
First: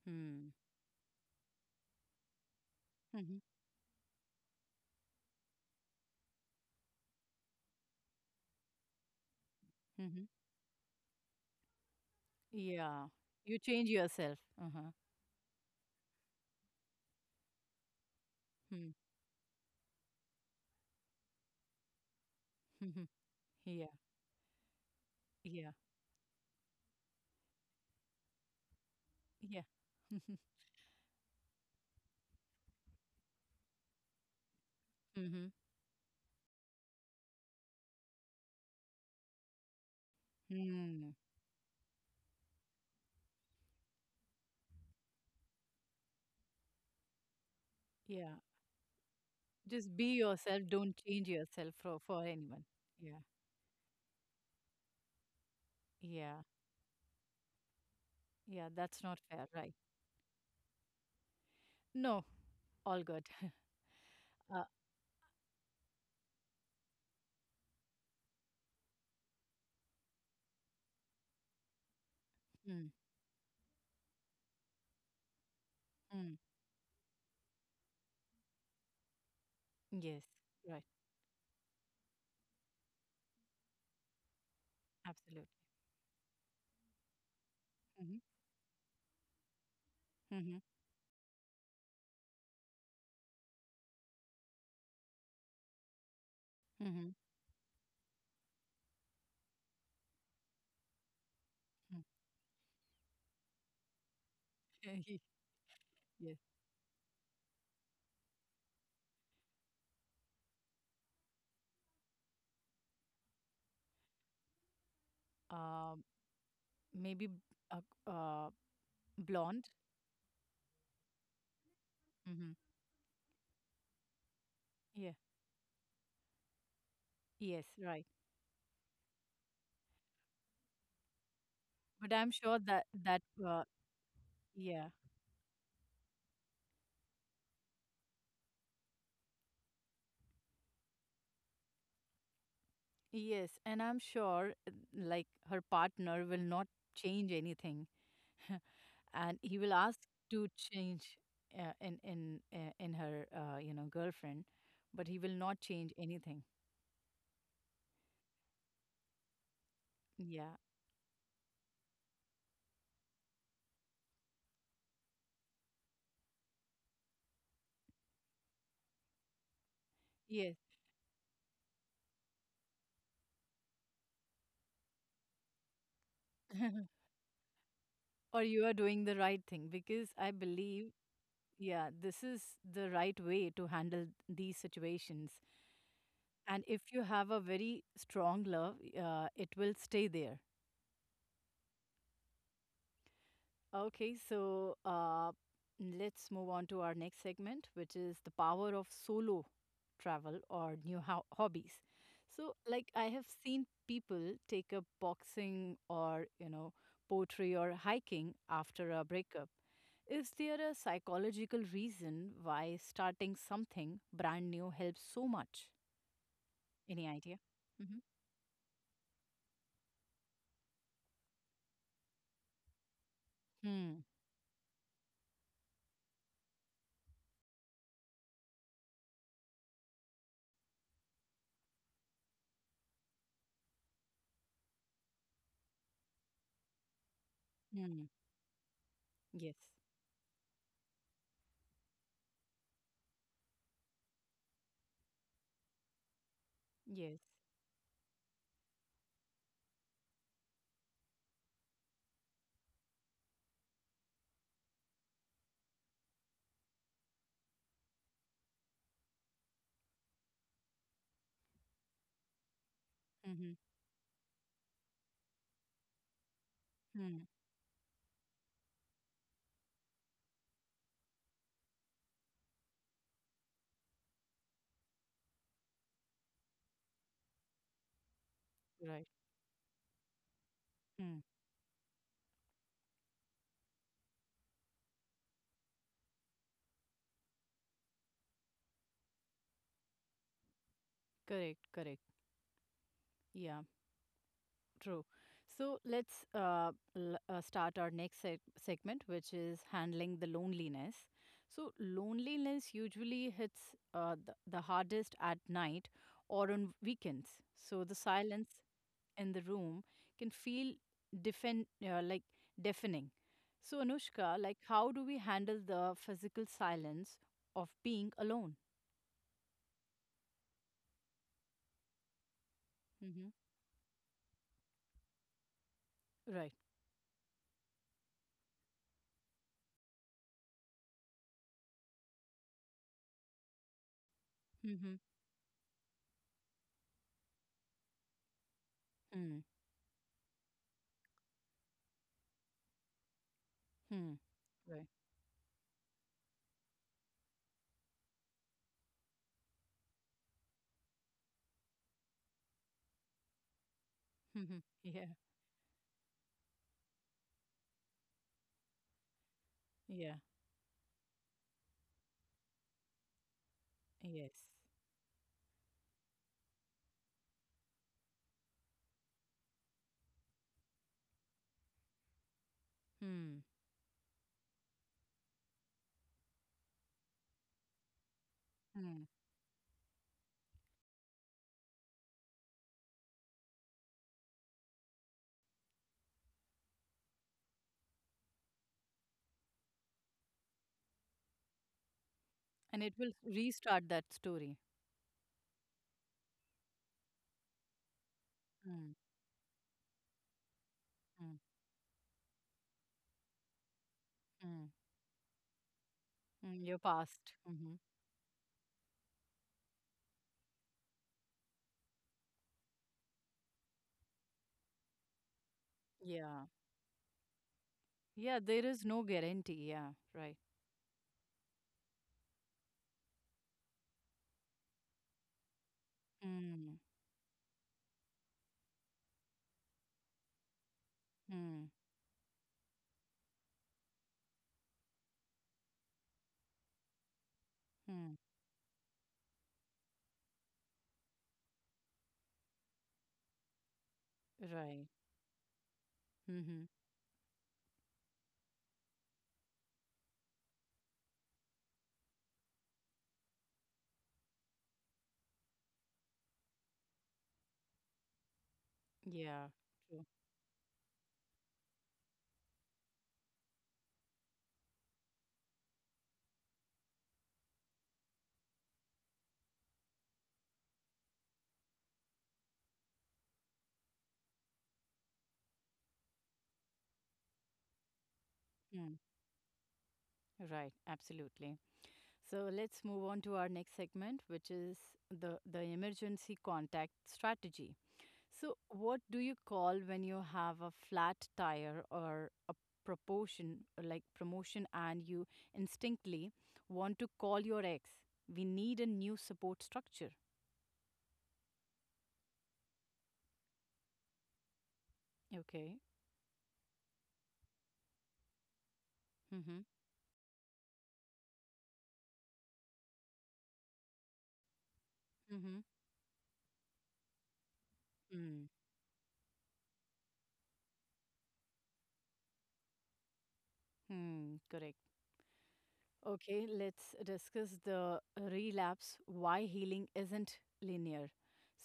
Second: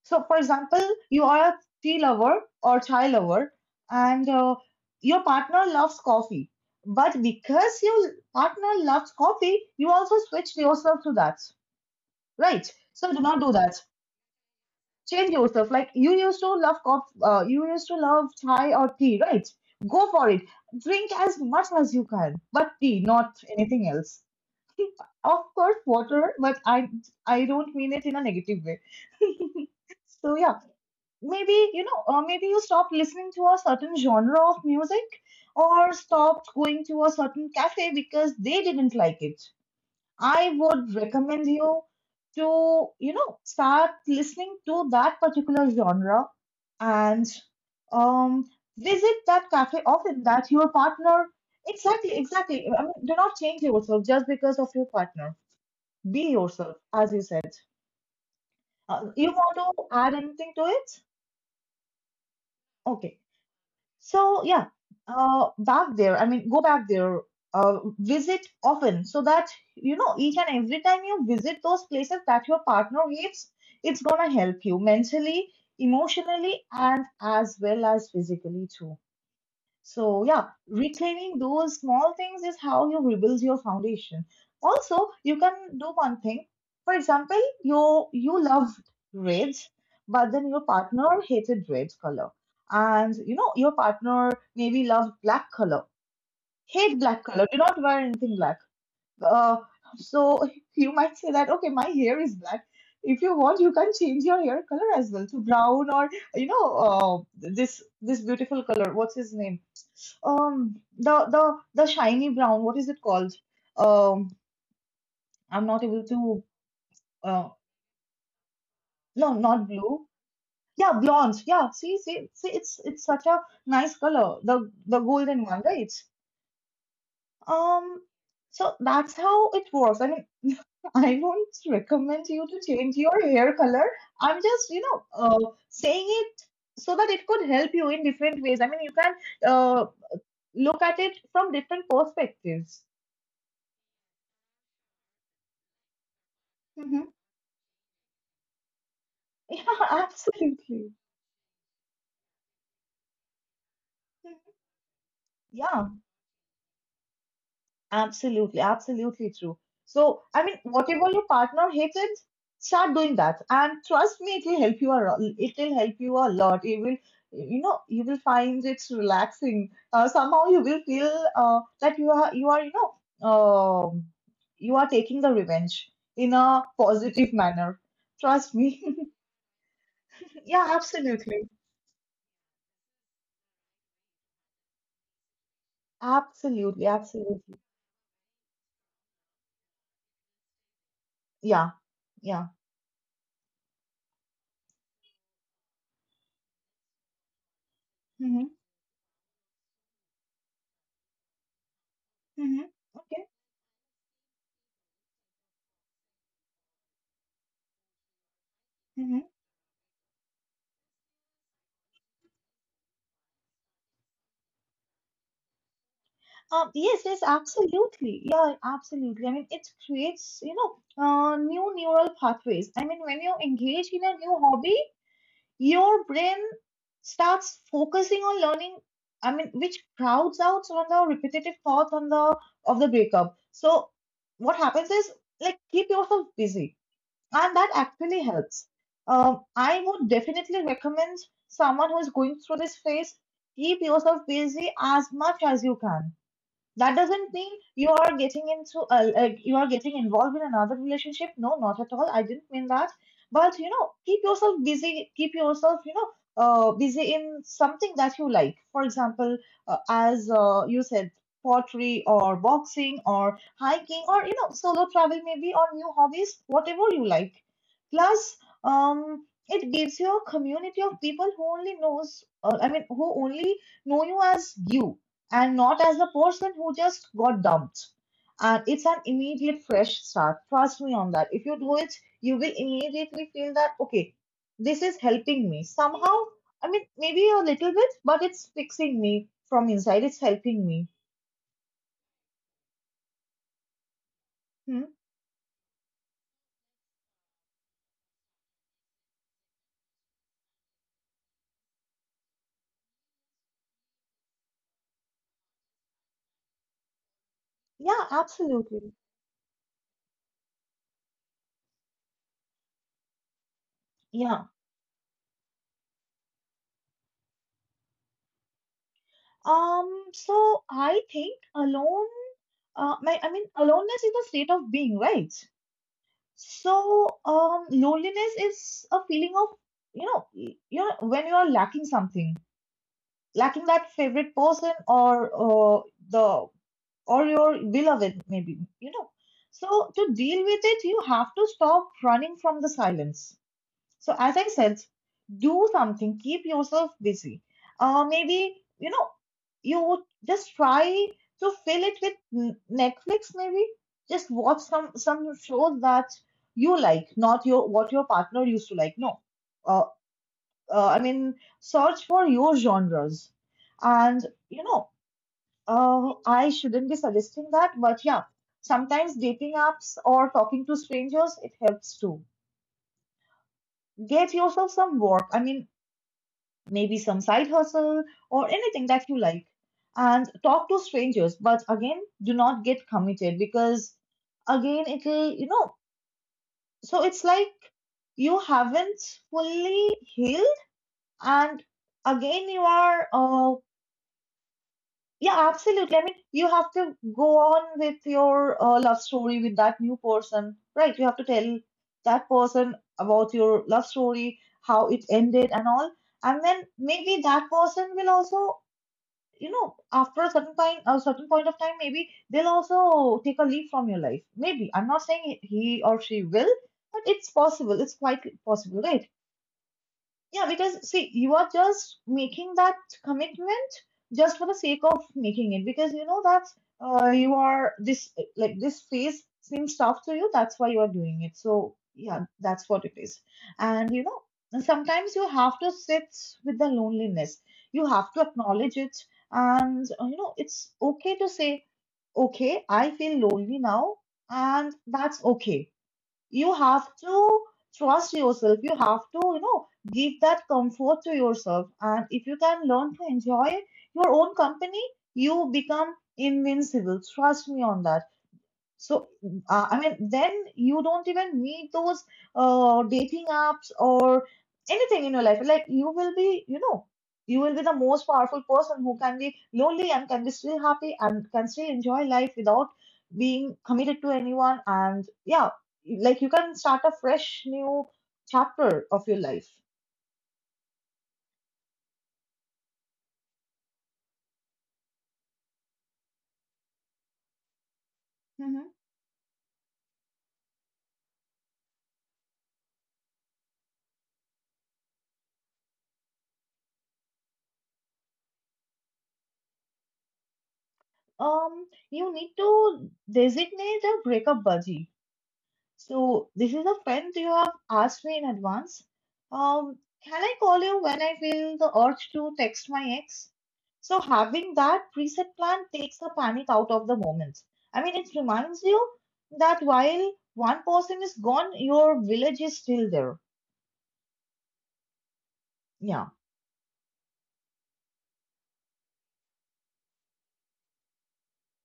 So, for
Hmm.
example, you are a tea lover or chai lover, and your partner loves coffee. But because your partner loves coffee, you also
Mhm.
switched yourself to that, right?
Yeah.
So, do not do
You
that.
change yourself. Uh-huh.
Change yourself. Like, you used to love coffee, you used to love chai or
Hmm.
tea, right? Go for it. Drink as much as you can, but tea,
Mhm.
not
Yeah.
anything else. Of
Yeah.
course, water, but I don't mean it in a negative way.
Yeah.
So yeah, maybe, you know, or maybe you stop listening to a certain genre of music,
Mm-hmm.
or stopped going to a certain cafe because they didn't like it. I would
Mm.
recommend you to, you know, start listening to that particular genre and
Yeah.
um, visit that cafe
Just be
often that
yourself.
your
Don't
partner.
change yourself for,
Exactly,
for anyone.
exactly. I mean, do
Yeah.
not change yourself just because of your partner. Be
Yeah.
yourself, as you said.
Yeah. That's not
You
fair.
want
Right.
to add anything to it?
No. All
Okay.
good.
So
uh,
yeah, back there. I mean, go back there. Visit often, so that, you know, each and every time you visit those places that your
mm,
partner hates, it's gonna help you mentally,
mm.
emotionally, and as well as physically too.
Yes.
So, yeah,
Right.
reclaiming those small things is how you rebuild your foundation. Also, you
Absolutely.
can do one thing. For example, you
Mm-hmm.
you love red, but then
Mm-hmm.
your partner hated red color. And, you know, your partner maybe loved black color, hate black color, do not wear anything black. Uh, so you might say that, okay, my
Mm-hmm.
hair is black. If you want, you can change your hair color as well to brown, or,
yes.
you know, this beautiful color. What's his name? The shiny brown, what is it called? um I'm not able
Um,
to.
maybe
Uh,
uh, uh,
no, not
blonde.
blue. Yeah, blonde, yeah. See,
Mm-hmm.
it's such a nice color, the
Yeah.
golden one, right?
Yes.
Um,
Right.
so that's how it was, I mean, I won't
But
recommend
I'm
you
sure
to
that
change your hair color. I'm just, you
yeah,
know, saying it so that it could help you in different ways. I mean, you can uh look at it from different perspectives.
yes, and I'm sure like her partner will not
Hmm.
change anything, and he
Yeah,
will ask to
absolutely.
change in her girlfriend, but he will not
Yeah,
change anything.
absolutely, absolutely true. So, I mean,
Yeah,
whatever your partner hated, start doing that, and trust me, it will help you a lot. It will help you a lot. You will, you know, you will find it relaxing. Somehow,
yes,
you will feel that you are, you know, um, you are taking the revenge in a positive manner.
or
Trust
you are
me.
doing the right thing because I
Yeah,
believe
absolutely,
yeah this is the right way to handle these situations, and
absolutely,
if you have a
absolutely.
very strong love, it will stay there.
Yeah, yeah.
Okay, so let's move on to our next segment, which is the
Mm-hmm.
power of solo travel or new hobbies. So,
Mm-hmm.
I
Okay.
have seen people take up boxing or poetry or hiking after a
Mhm.
breakup. Is there a psychological reason why starting something brand new helps so much?
Yes,
Any
yes,
idea? Mm-hmm.
absolutely. Yeah, absolutely. I mean, it creates, you know, new neural pathways. I mean, when you engage in
Hmm.
a new hobby, your brain starts focusing on learning, I mean, which crowds out on the repetitive thoughts on the of the breakup. So what happens is, like, keep yourself busy, and that
Hmm.
actually helps.
Yes.
I would definitely recommend someone who is going through this phase, keep yourself busy as much as you can. That
Yes.
doesn't mean you are getting into like you are getting involved in another relationship. No, not at all. I didn't mean that. But, you know, keep yourself busy. Keep yourself, you know, busy in something that you like. For example, as you said, pottery or boxing or
Mm-hmm.
hiking or, you know, solo travel maybe or new hobbies, whatever you
Hmm.
like. Plus, it gives you a community of people who only knows. I mean, who only know you as you and not as the person who just got dumped. And it's an
Right.
immediate fresh start. Trust me on
Hmm.
that. If you do it, you will immediately feel that, okay, this is helping me somehow. I mean, maybe a little bit, but it's fixing me from inside. It's helping me.
Correct. Correct. Yeah.
Hmm?
True. So let's start our next segment, which is handling the loneliness. So, loneliness usually hits the hardest at night or on weekends. So, the
Yeah,
silence
absolutely.
in the room can feel like deafening. So,
Yeah.
Anushka, how do we handle the physical silence of being alone?
So I think alone. I
Hmm.
mean, aloneness is a state of being, right?
Right.
So, loneliness is a feeling of, you know, you know, when you are lacking something, lacking that favorite person,
Mm-hmm.
or the or your beloved, maybe, you know. So, to deal with it, you have to stop running from the silence. So,
Mm-hmm.
as I said,
Right.
do something, keep yourself busy. Maybe, you know, you just try to fill it with Netflix, maybe. Just watch
Mm-hmm. Yeah.
some shows that you like, not your what your partner used to like. No, uh,
Yeah.
I mean, search for your genres, and,
Yes.
you know, I shouldn't be suggesting that, but yeah, sometimes dating apps or talking to strangers, it helps too.
Hmm.
Get yourself some work. I mean, maybe some side hustle or anything that
Hmm.
you like, and talk to strangers, but again, do not get committed, because again, it'll, you know, so it's like you haven't fully healed and again you
And it
are
will
uh.
restart that story.
Yeah, absolutely. I mean, you have to go on with your
Mm,
love story with that new person, right? You have to
mm,
tell that person about your love story,
mm,
how it ended and all, and then
mm, your
maybe
past.
that
Hmm.
person will also, you know, after a certain time, a certain point of time, maybe they'll also take a leave from your life. Maybe, I'm not saying he or she
Yeah.
will, but it's possible, it's quite
Yeah, there
possible,
is
right?
no guarantee. Yeah, right.
Yeah, because see, you are just making that commitment just for the sake of making it, because you know that
Mm,
you are this, like this phase seems tough to you. That's why you are doing it.
mm,
So yeah, that's what it is. And, you know, sometimes you have to sit with the loneliness. You have
mm,
to acknowledge it, and you know, it's okay to say, okay, I feel lonely now, and
right.
that's okay. You
Hmm.
have to trust yourself, you have to, you know, give that comfort to yourself, and if you can learn to enjoy your own company, you become invincible, trust me on that. So,
Yeah,
I mean,
true.
then you don't even need those dating apps or anything in your life. Like, you will be, you know, you will be the most powerful person who can be lonely and can be still happy and can still enjoy life without being committed to anyone. And yeah, like you can start a fresh new chapter
Mm,
of your life.
right, absolutely. So let's move on to our next segment, which is the emergency contact strategy. So,
Hmm.
what do you call when you have a flat tire or a proportion, or like promotion, and you instinctively want to call your ex? We need a new support structure.
Um, you need to designate a breakup buddy.
Okay.
So this is a friend you have asked me in advance.
Mm-hmm.
Um, can I call you when I feel the urge to text my ex? So having that preset plan takes the panic out of the moment. I mean, it
Mm-hmm.
reminds you that while one person is gone, your village is still there.
Mm-hmm. Correct.
Yeah.
Okay, let's discuss the relapse, why healing isn't linear.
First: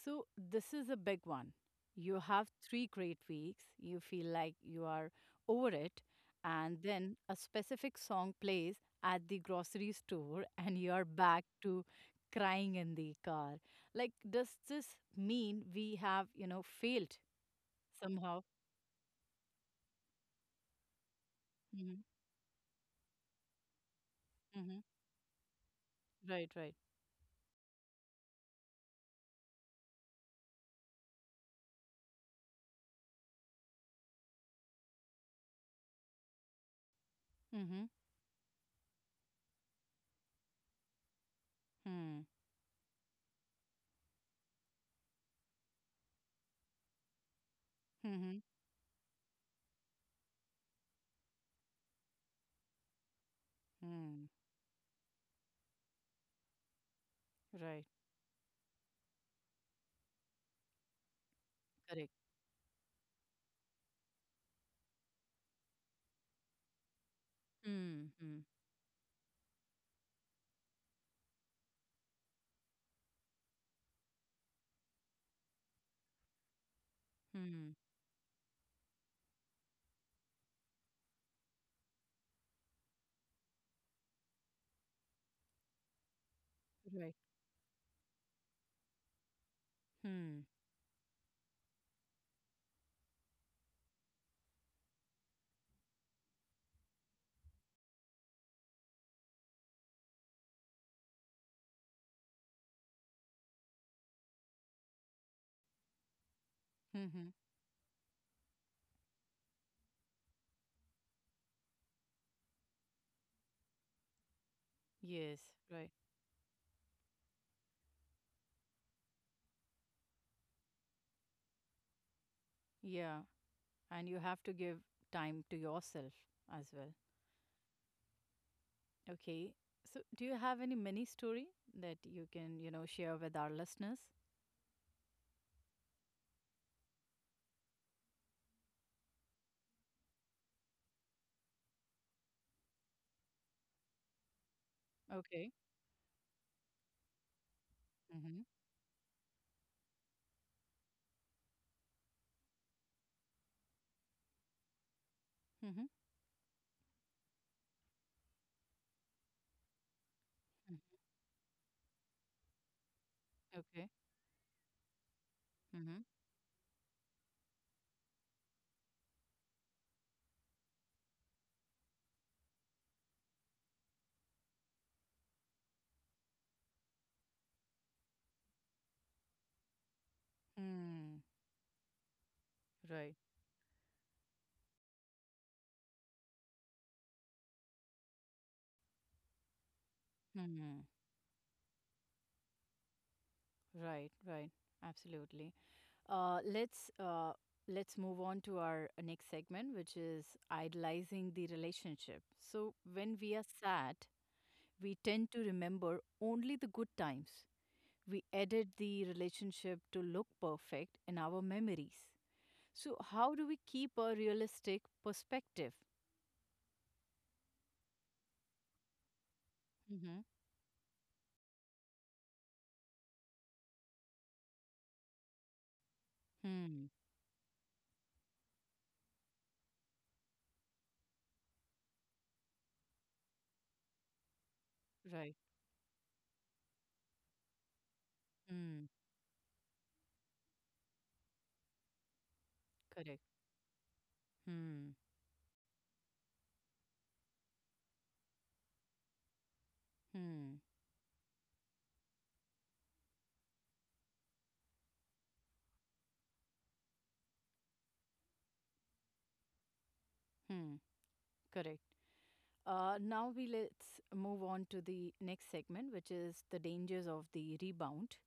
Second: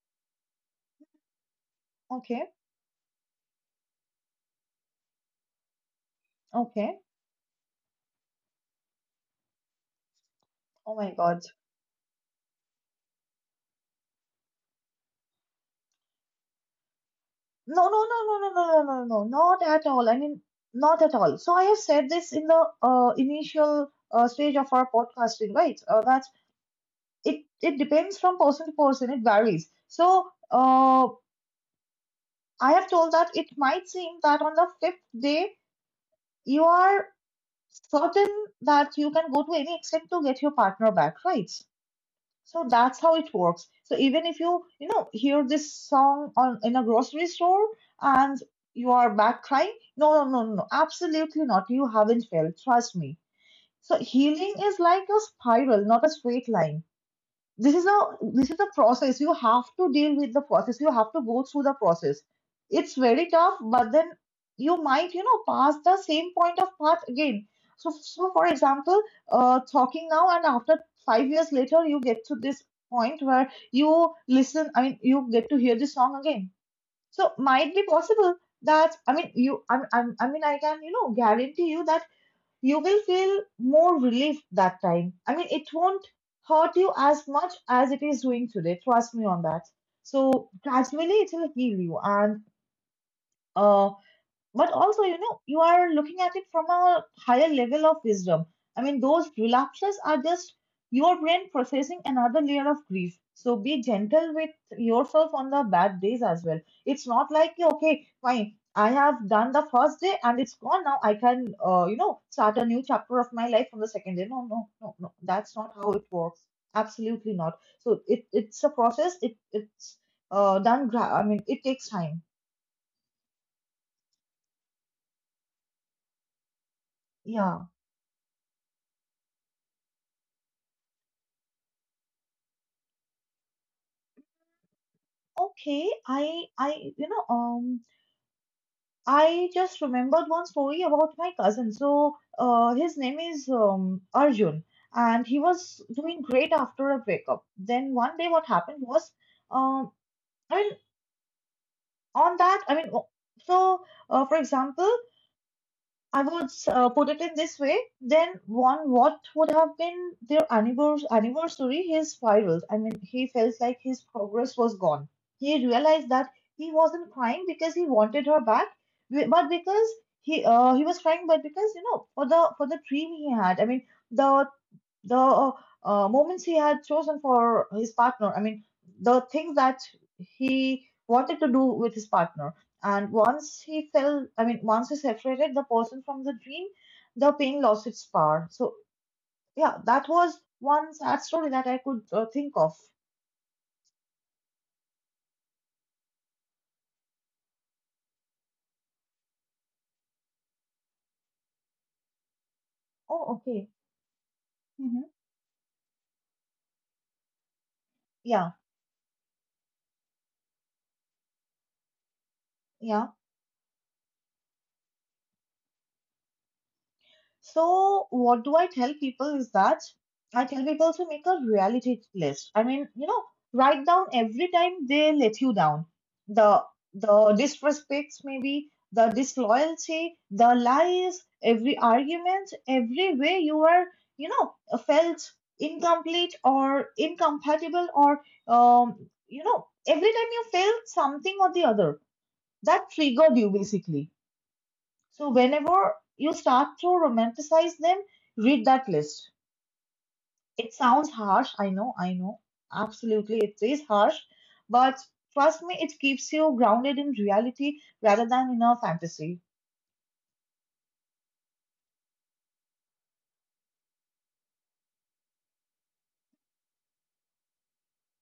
So, this is a big one. You have
Okay.
three great weeks, you feel like you are over it, and
Okay.
then a specific song plays at the grocery store, and
Oh
you're
my God.
back to crying in the car. Like, does this mean we have, failed
No, no, no, no,
somehow?
no, no, no, no, no, not at all. I mean, not at all. So I have
Mm-hmm.
said this in the initial stage of
Mm-hmm.
our podcasting, right? That
Right, right.
it depends from person to person, it varies. So, uh, I have told that it might seem that on the fifth day you are
Mm-hmm.
certain that you can go to any extent to get your partner back, right?
Mm-hmm.
So that's how it works. So even if you, you know, hear this song on in a grocery store
Mm-hmm.
and you are back crying, no, no, no, no, absolutely not, you haven't failed, trust me. So
Hmm.
healing is like a spiral, not a straight line. this
Right.
is a this is a process. You have to deal with the process, you have to go through the
Correct.
process. It's very tough, but then you might, you know, pass the same point of path again. so
Hmm.
so
Hmm.
for example, talking now and after 5 years later, you get to this point where you listen, I mean, you get to hear this song again. So might
Hmm.
be possible that, I mean, I mean, I can, you know, guarantee you that you will feel more relief that time. I mean, it won't hurt you
Right.
as much as it is doing today. Trust me on that. So
Hmm.
gradually it will heal you, and uh, but also, you know, you are looking at it from a higher level of wisdom. I mean, those relapses are just your brain processing another layer of grief, so be gentle with yourself on the bad days as well. It's not
Mm-hmm.
like, okay, fine, I have done the first day and it's gone, now I can you know, start a new chapter of my life from the second day. No, no, no, no,
Yes,
that's not how
right.
it works. Absolutely not. So it's a process. It's I mean, it takes time.
Yeah. And you have to give time to yourself as well.
Yeah.
Okay. So, do you have any mini story that you can, share with our listeners?
Okay, I you know um I just remembered one story about my cousin. So his name is Arjun, and he
Okay.
was doing great after a breakup. Then one day what
Mm-hmm.
happened was um I mean on that I mean o- so for example,
Mm-hmm.
I would put it in this way, then one, what would have been their
Mm-hmm.
anniversary? He spiraled. I mean, he felt like his
Okay.
progress was gone. He realized
Mm-hmm.
that he wasn't crying because he wanted her back, but because he was crying, but because, you know, for the dream he had. I mean, the the moments he had chosen for his partner. I mean, the things that he
Hmm.
wanted to do with his partner. And
Right.
once he fell, I mean, once he separated the person from the dream, the pain lost its power. So, yeah, that was one
Hmm.
sad story that I could think of.
Right. Right. Absolutely. Uh, let's uh, let's move on to our next segment, which is idealizing the relationship. So,
Oh,
when we are
okay.
sad,
Hmm.
we tend to remember only the good times. We
Yeah,
edit the relationship to look perfect in our memories.
yeah.
So, how do we keep a realistic perspective?
So, what do I tell people is that
Mm-hmm.
I tell people to make a reality list. I mean, you know, write down every time they let you down. The
Hmm.
the disrespect, maybe, the disloyalty, the lies, every argument, every way you are, you know, felt
Right.
incomplete or incompatible, or
Hmm.
you know, every time you felt something or the other that
Correct.
triggered you basically.
Hmm.
So, whenever you start to romanticize them, read that list.
Hmm.
It sounds harsh. I know, I know. Absolutely, it is harsh. But trust me, it keeps you grounded in reality rather than in a fantasy.
Hmm. Correct. Now we let's move on to the next segment, which is the dangers of the rebound.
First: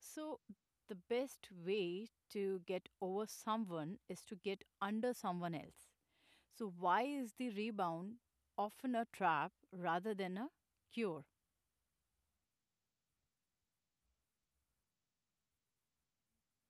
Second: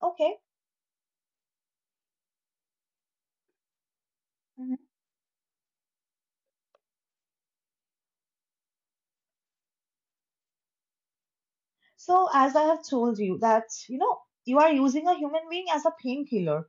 Okay.
the best way to get over someone is to get
Mhm.
under someone else. So, why is the rebound often a trap rather than a cure?
So, as I have told you, that, you know, you are using a human being as a painkiller.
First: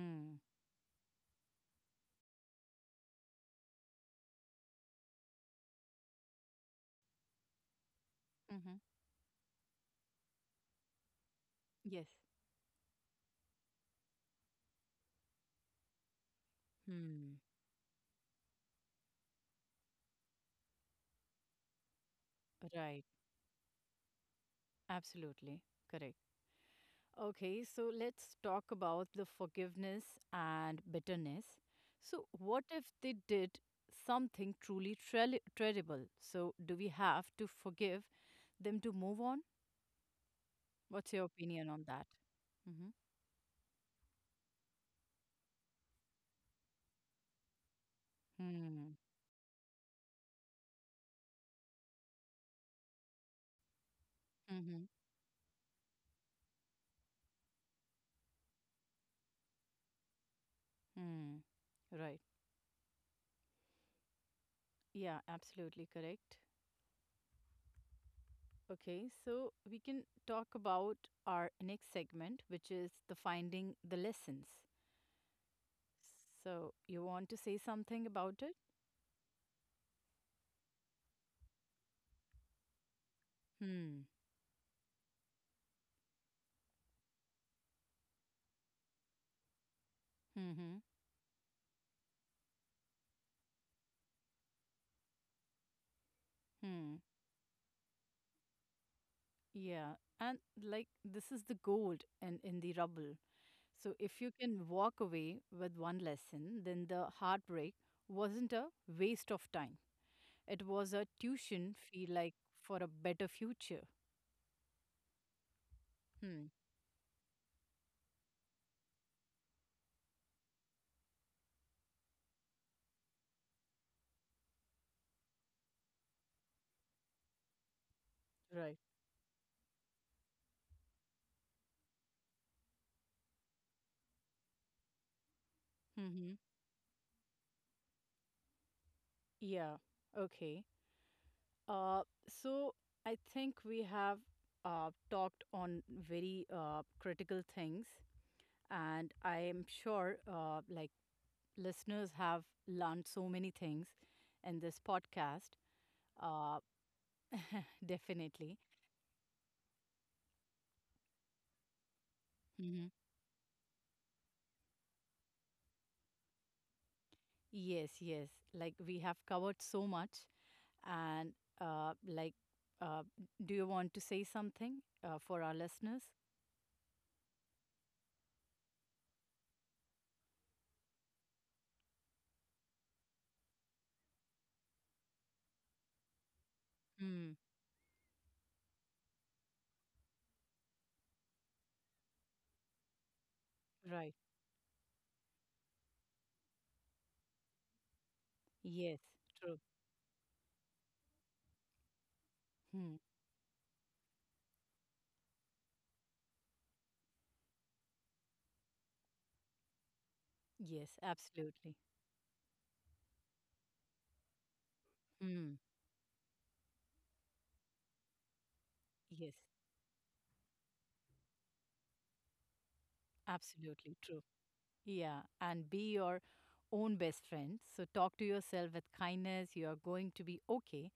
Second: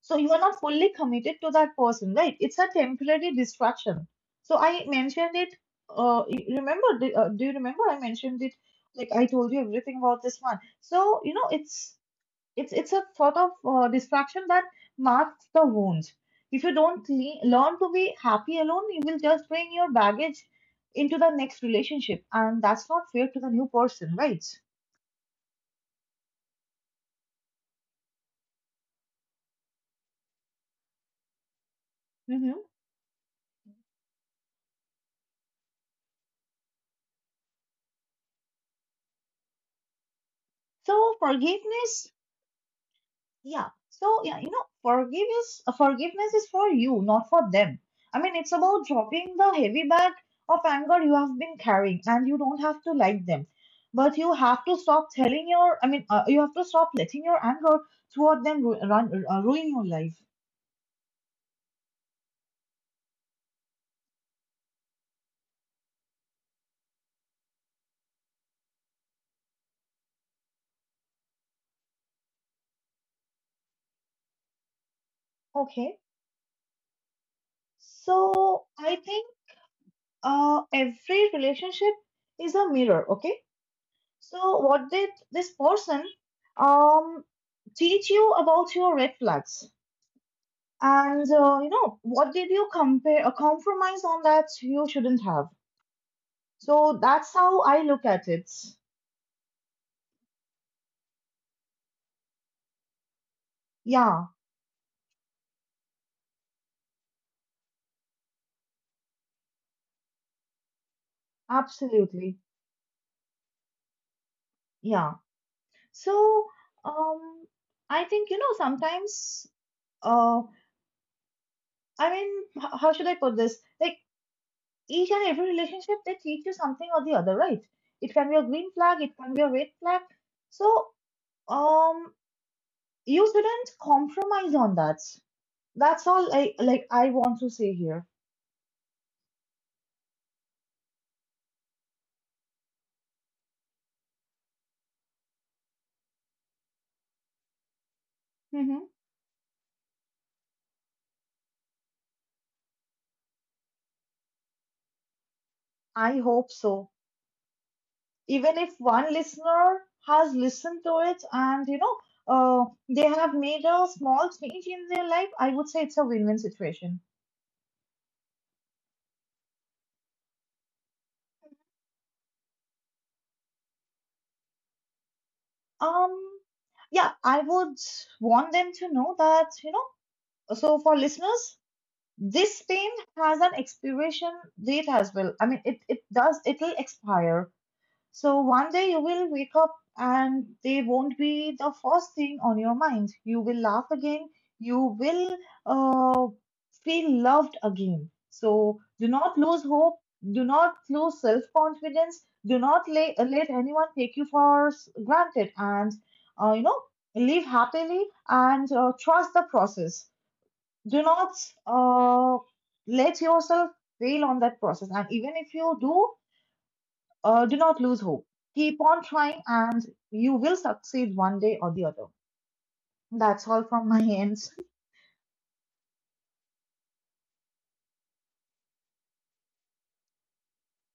So you are not fully committed to that person, right? It's a temporary distraction. So I mentioned it. Remember? Do you remember? I mentioned it.
Mm-hmm.
Like, I told you everything about this one. So, you know, it's
Yes.
it's a sort of distraction that masks the wound. If you don't
Hmm.
learn to be happy alone, you will just bring your baggage into the next relationship, and that's not
Right.
fair to the new person, right?
Absolutely. Correct. Okay. So let's talk about the forgiveness and bitterness. So,
Hmm.
what if they did something truly terrible? So, do we have to forgive them to move on?
So
What's your opinion on
forgiveness.
that? Mm-hmm.
Yeah. So, yeah, you know, forgiveness forgiveness is for you, not for them. I mean, it's about
Hmm.
dropping the heavy bag of anger you have been carrying, and you don't have to like them. But you have to
Mm-hmm.
stop telling your, I mean, you have to stop letting your anger toward them ruin your life.
Hmm. Right. Yeah, absolutely correct. Okay, so we can talk about our next segment, which is the finding the lessons.
Okay.
So you want to say something about
So,
it?
I think every relationship is a mirror. Okay.
Hmm.
So, what did this person um, teach you about your red flags?
Hmm.
And you know, what did you compare a compromise on that you shouldn't have? So
Hmm.
that's how I look at it.
Yeah. And like this is the gold in the rubble. So
Yeah,
if you can walk away with one lesson, then the heartbreak wasn't a waste of time. It was a tuition fee
absolutely.
like for a better future.
Yeah. So,
Hmm.
um I think, you know, sometimes uh I mean how should I put this? Like, each and every relationship, they teach you something or the other, right? It can be a green
Right.
flag, it can be a red flag. So, um you shouldn't compromise on that. That's all
Mm-hmm.
I want to say here.
Yeah. Okay. Uh, so I think we have talked on very critical things,
Mm-hmm.
and I am sure like listeners have learned so many things in this podcast.
I hope
Uh,
so. Even
Definitely.
if one listener has listened to it and, you know,
Mhm.
they have made a small change in their life, I would say it's a win win situation.
Yes, yes. Like we have covered so much, and uh, like, uh, do you want to say something for our listeners?
Um, yeah, I would want them to know that, you know, so for listeners, this pain has an expiration date as well. I mean, it does, it'll
Hmm.
expire. So one day you will wake up and they won't be the first thing on your mind. You will laugh
Right.
again. You will uh, feel loved again. So
Yes.
do not
True.
lose hope. Do not lose self confidence. Do not
Hmm.
let anyone take you for granted. And, you know, live happily and trust the process.
Yes.
Do not
Absolutely.
uh, let yourself fail on that process. And even if
Hmm.
you do, do not lose hope. Keep on
Yes.
trying, and you will succeed one day or the other. That's all from
Absolutely
my
true.
end.
Yeah. And be your own best friend. So talk to yourself with kindness. You are going to be okay.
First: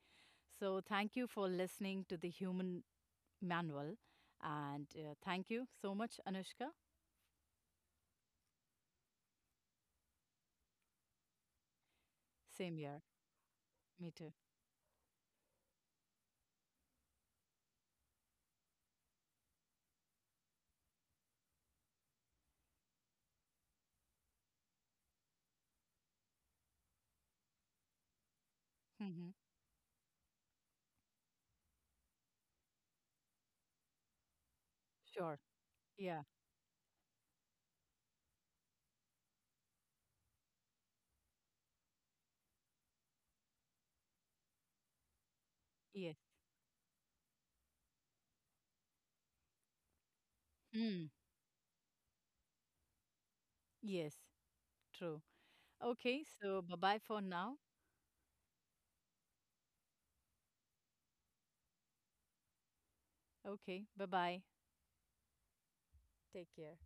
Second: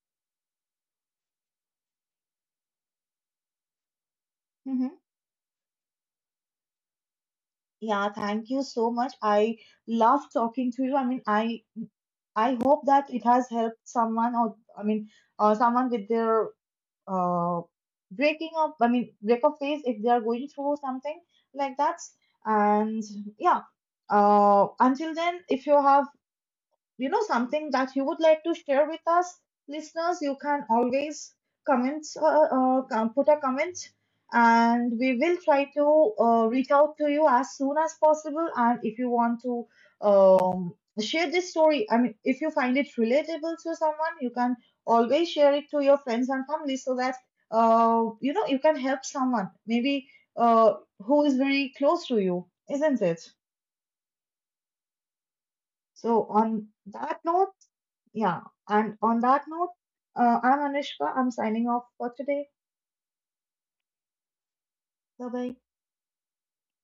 So thank you for listening to the human manual. And
Hmm.
thank you so much, Anushka.
Yeah, thank you so much. I love talking to you. I mean, I
Same
hope
year.
that it has helped
Me too.
someone, or I mean, someone with their uh breaking up. I mean, break up phase, if they are going through something like that. And yeah, until then, if you have, you know, something that you would like to share with
Hmm.
us listeners, you can always comment put a comment, and we
Sure.
will try to
Yeah.
reach out to you as soon as possible. And if you want to um, share this story, I mean, if you find it relatable to someone, you can always share it to your
Yes.
friends and family, so that you know, you can help someone, maybe uh,
Mm.
who is very close to you, isn't it?
Yes. True. Okay.
So
So
on
bye bye for
that note
now.
yeah. And on that note, I'm Anushka. I'm signing off for today.
Okay. Bye bye.
Bye bye.
Take care.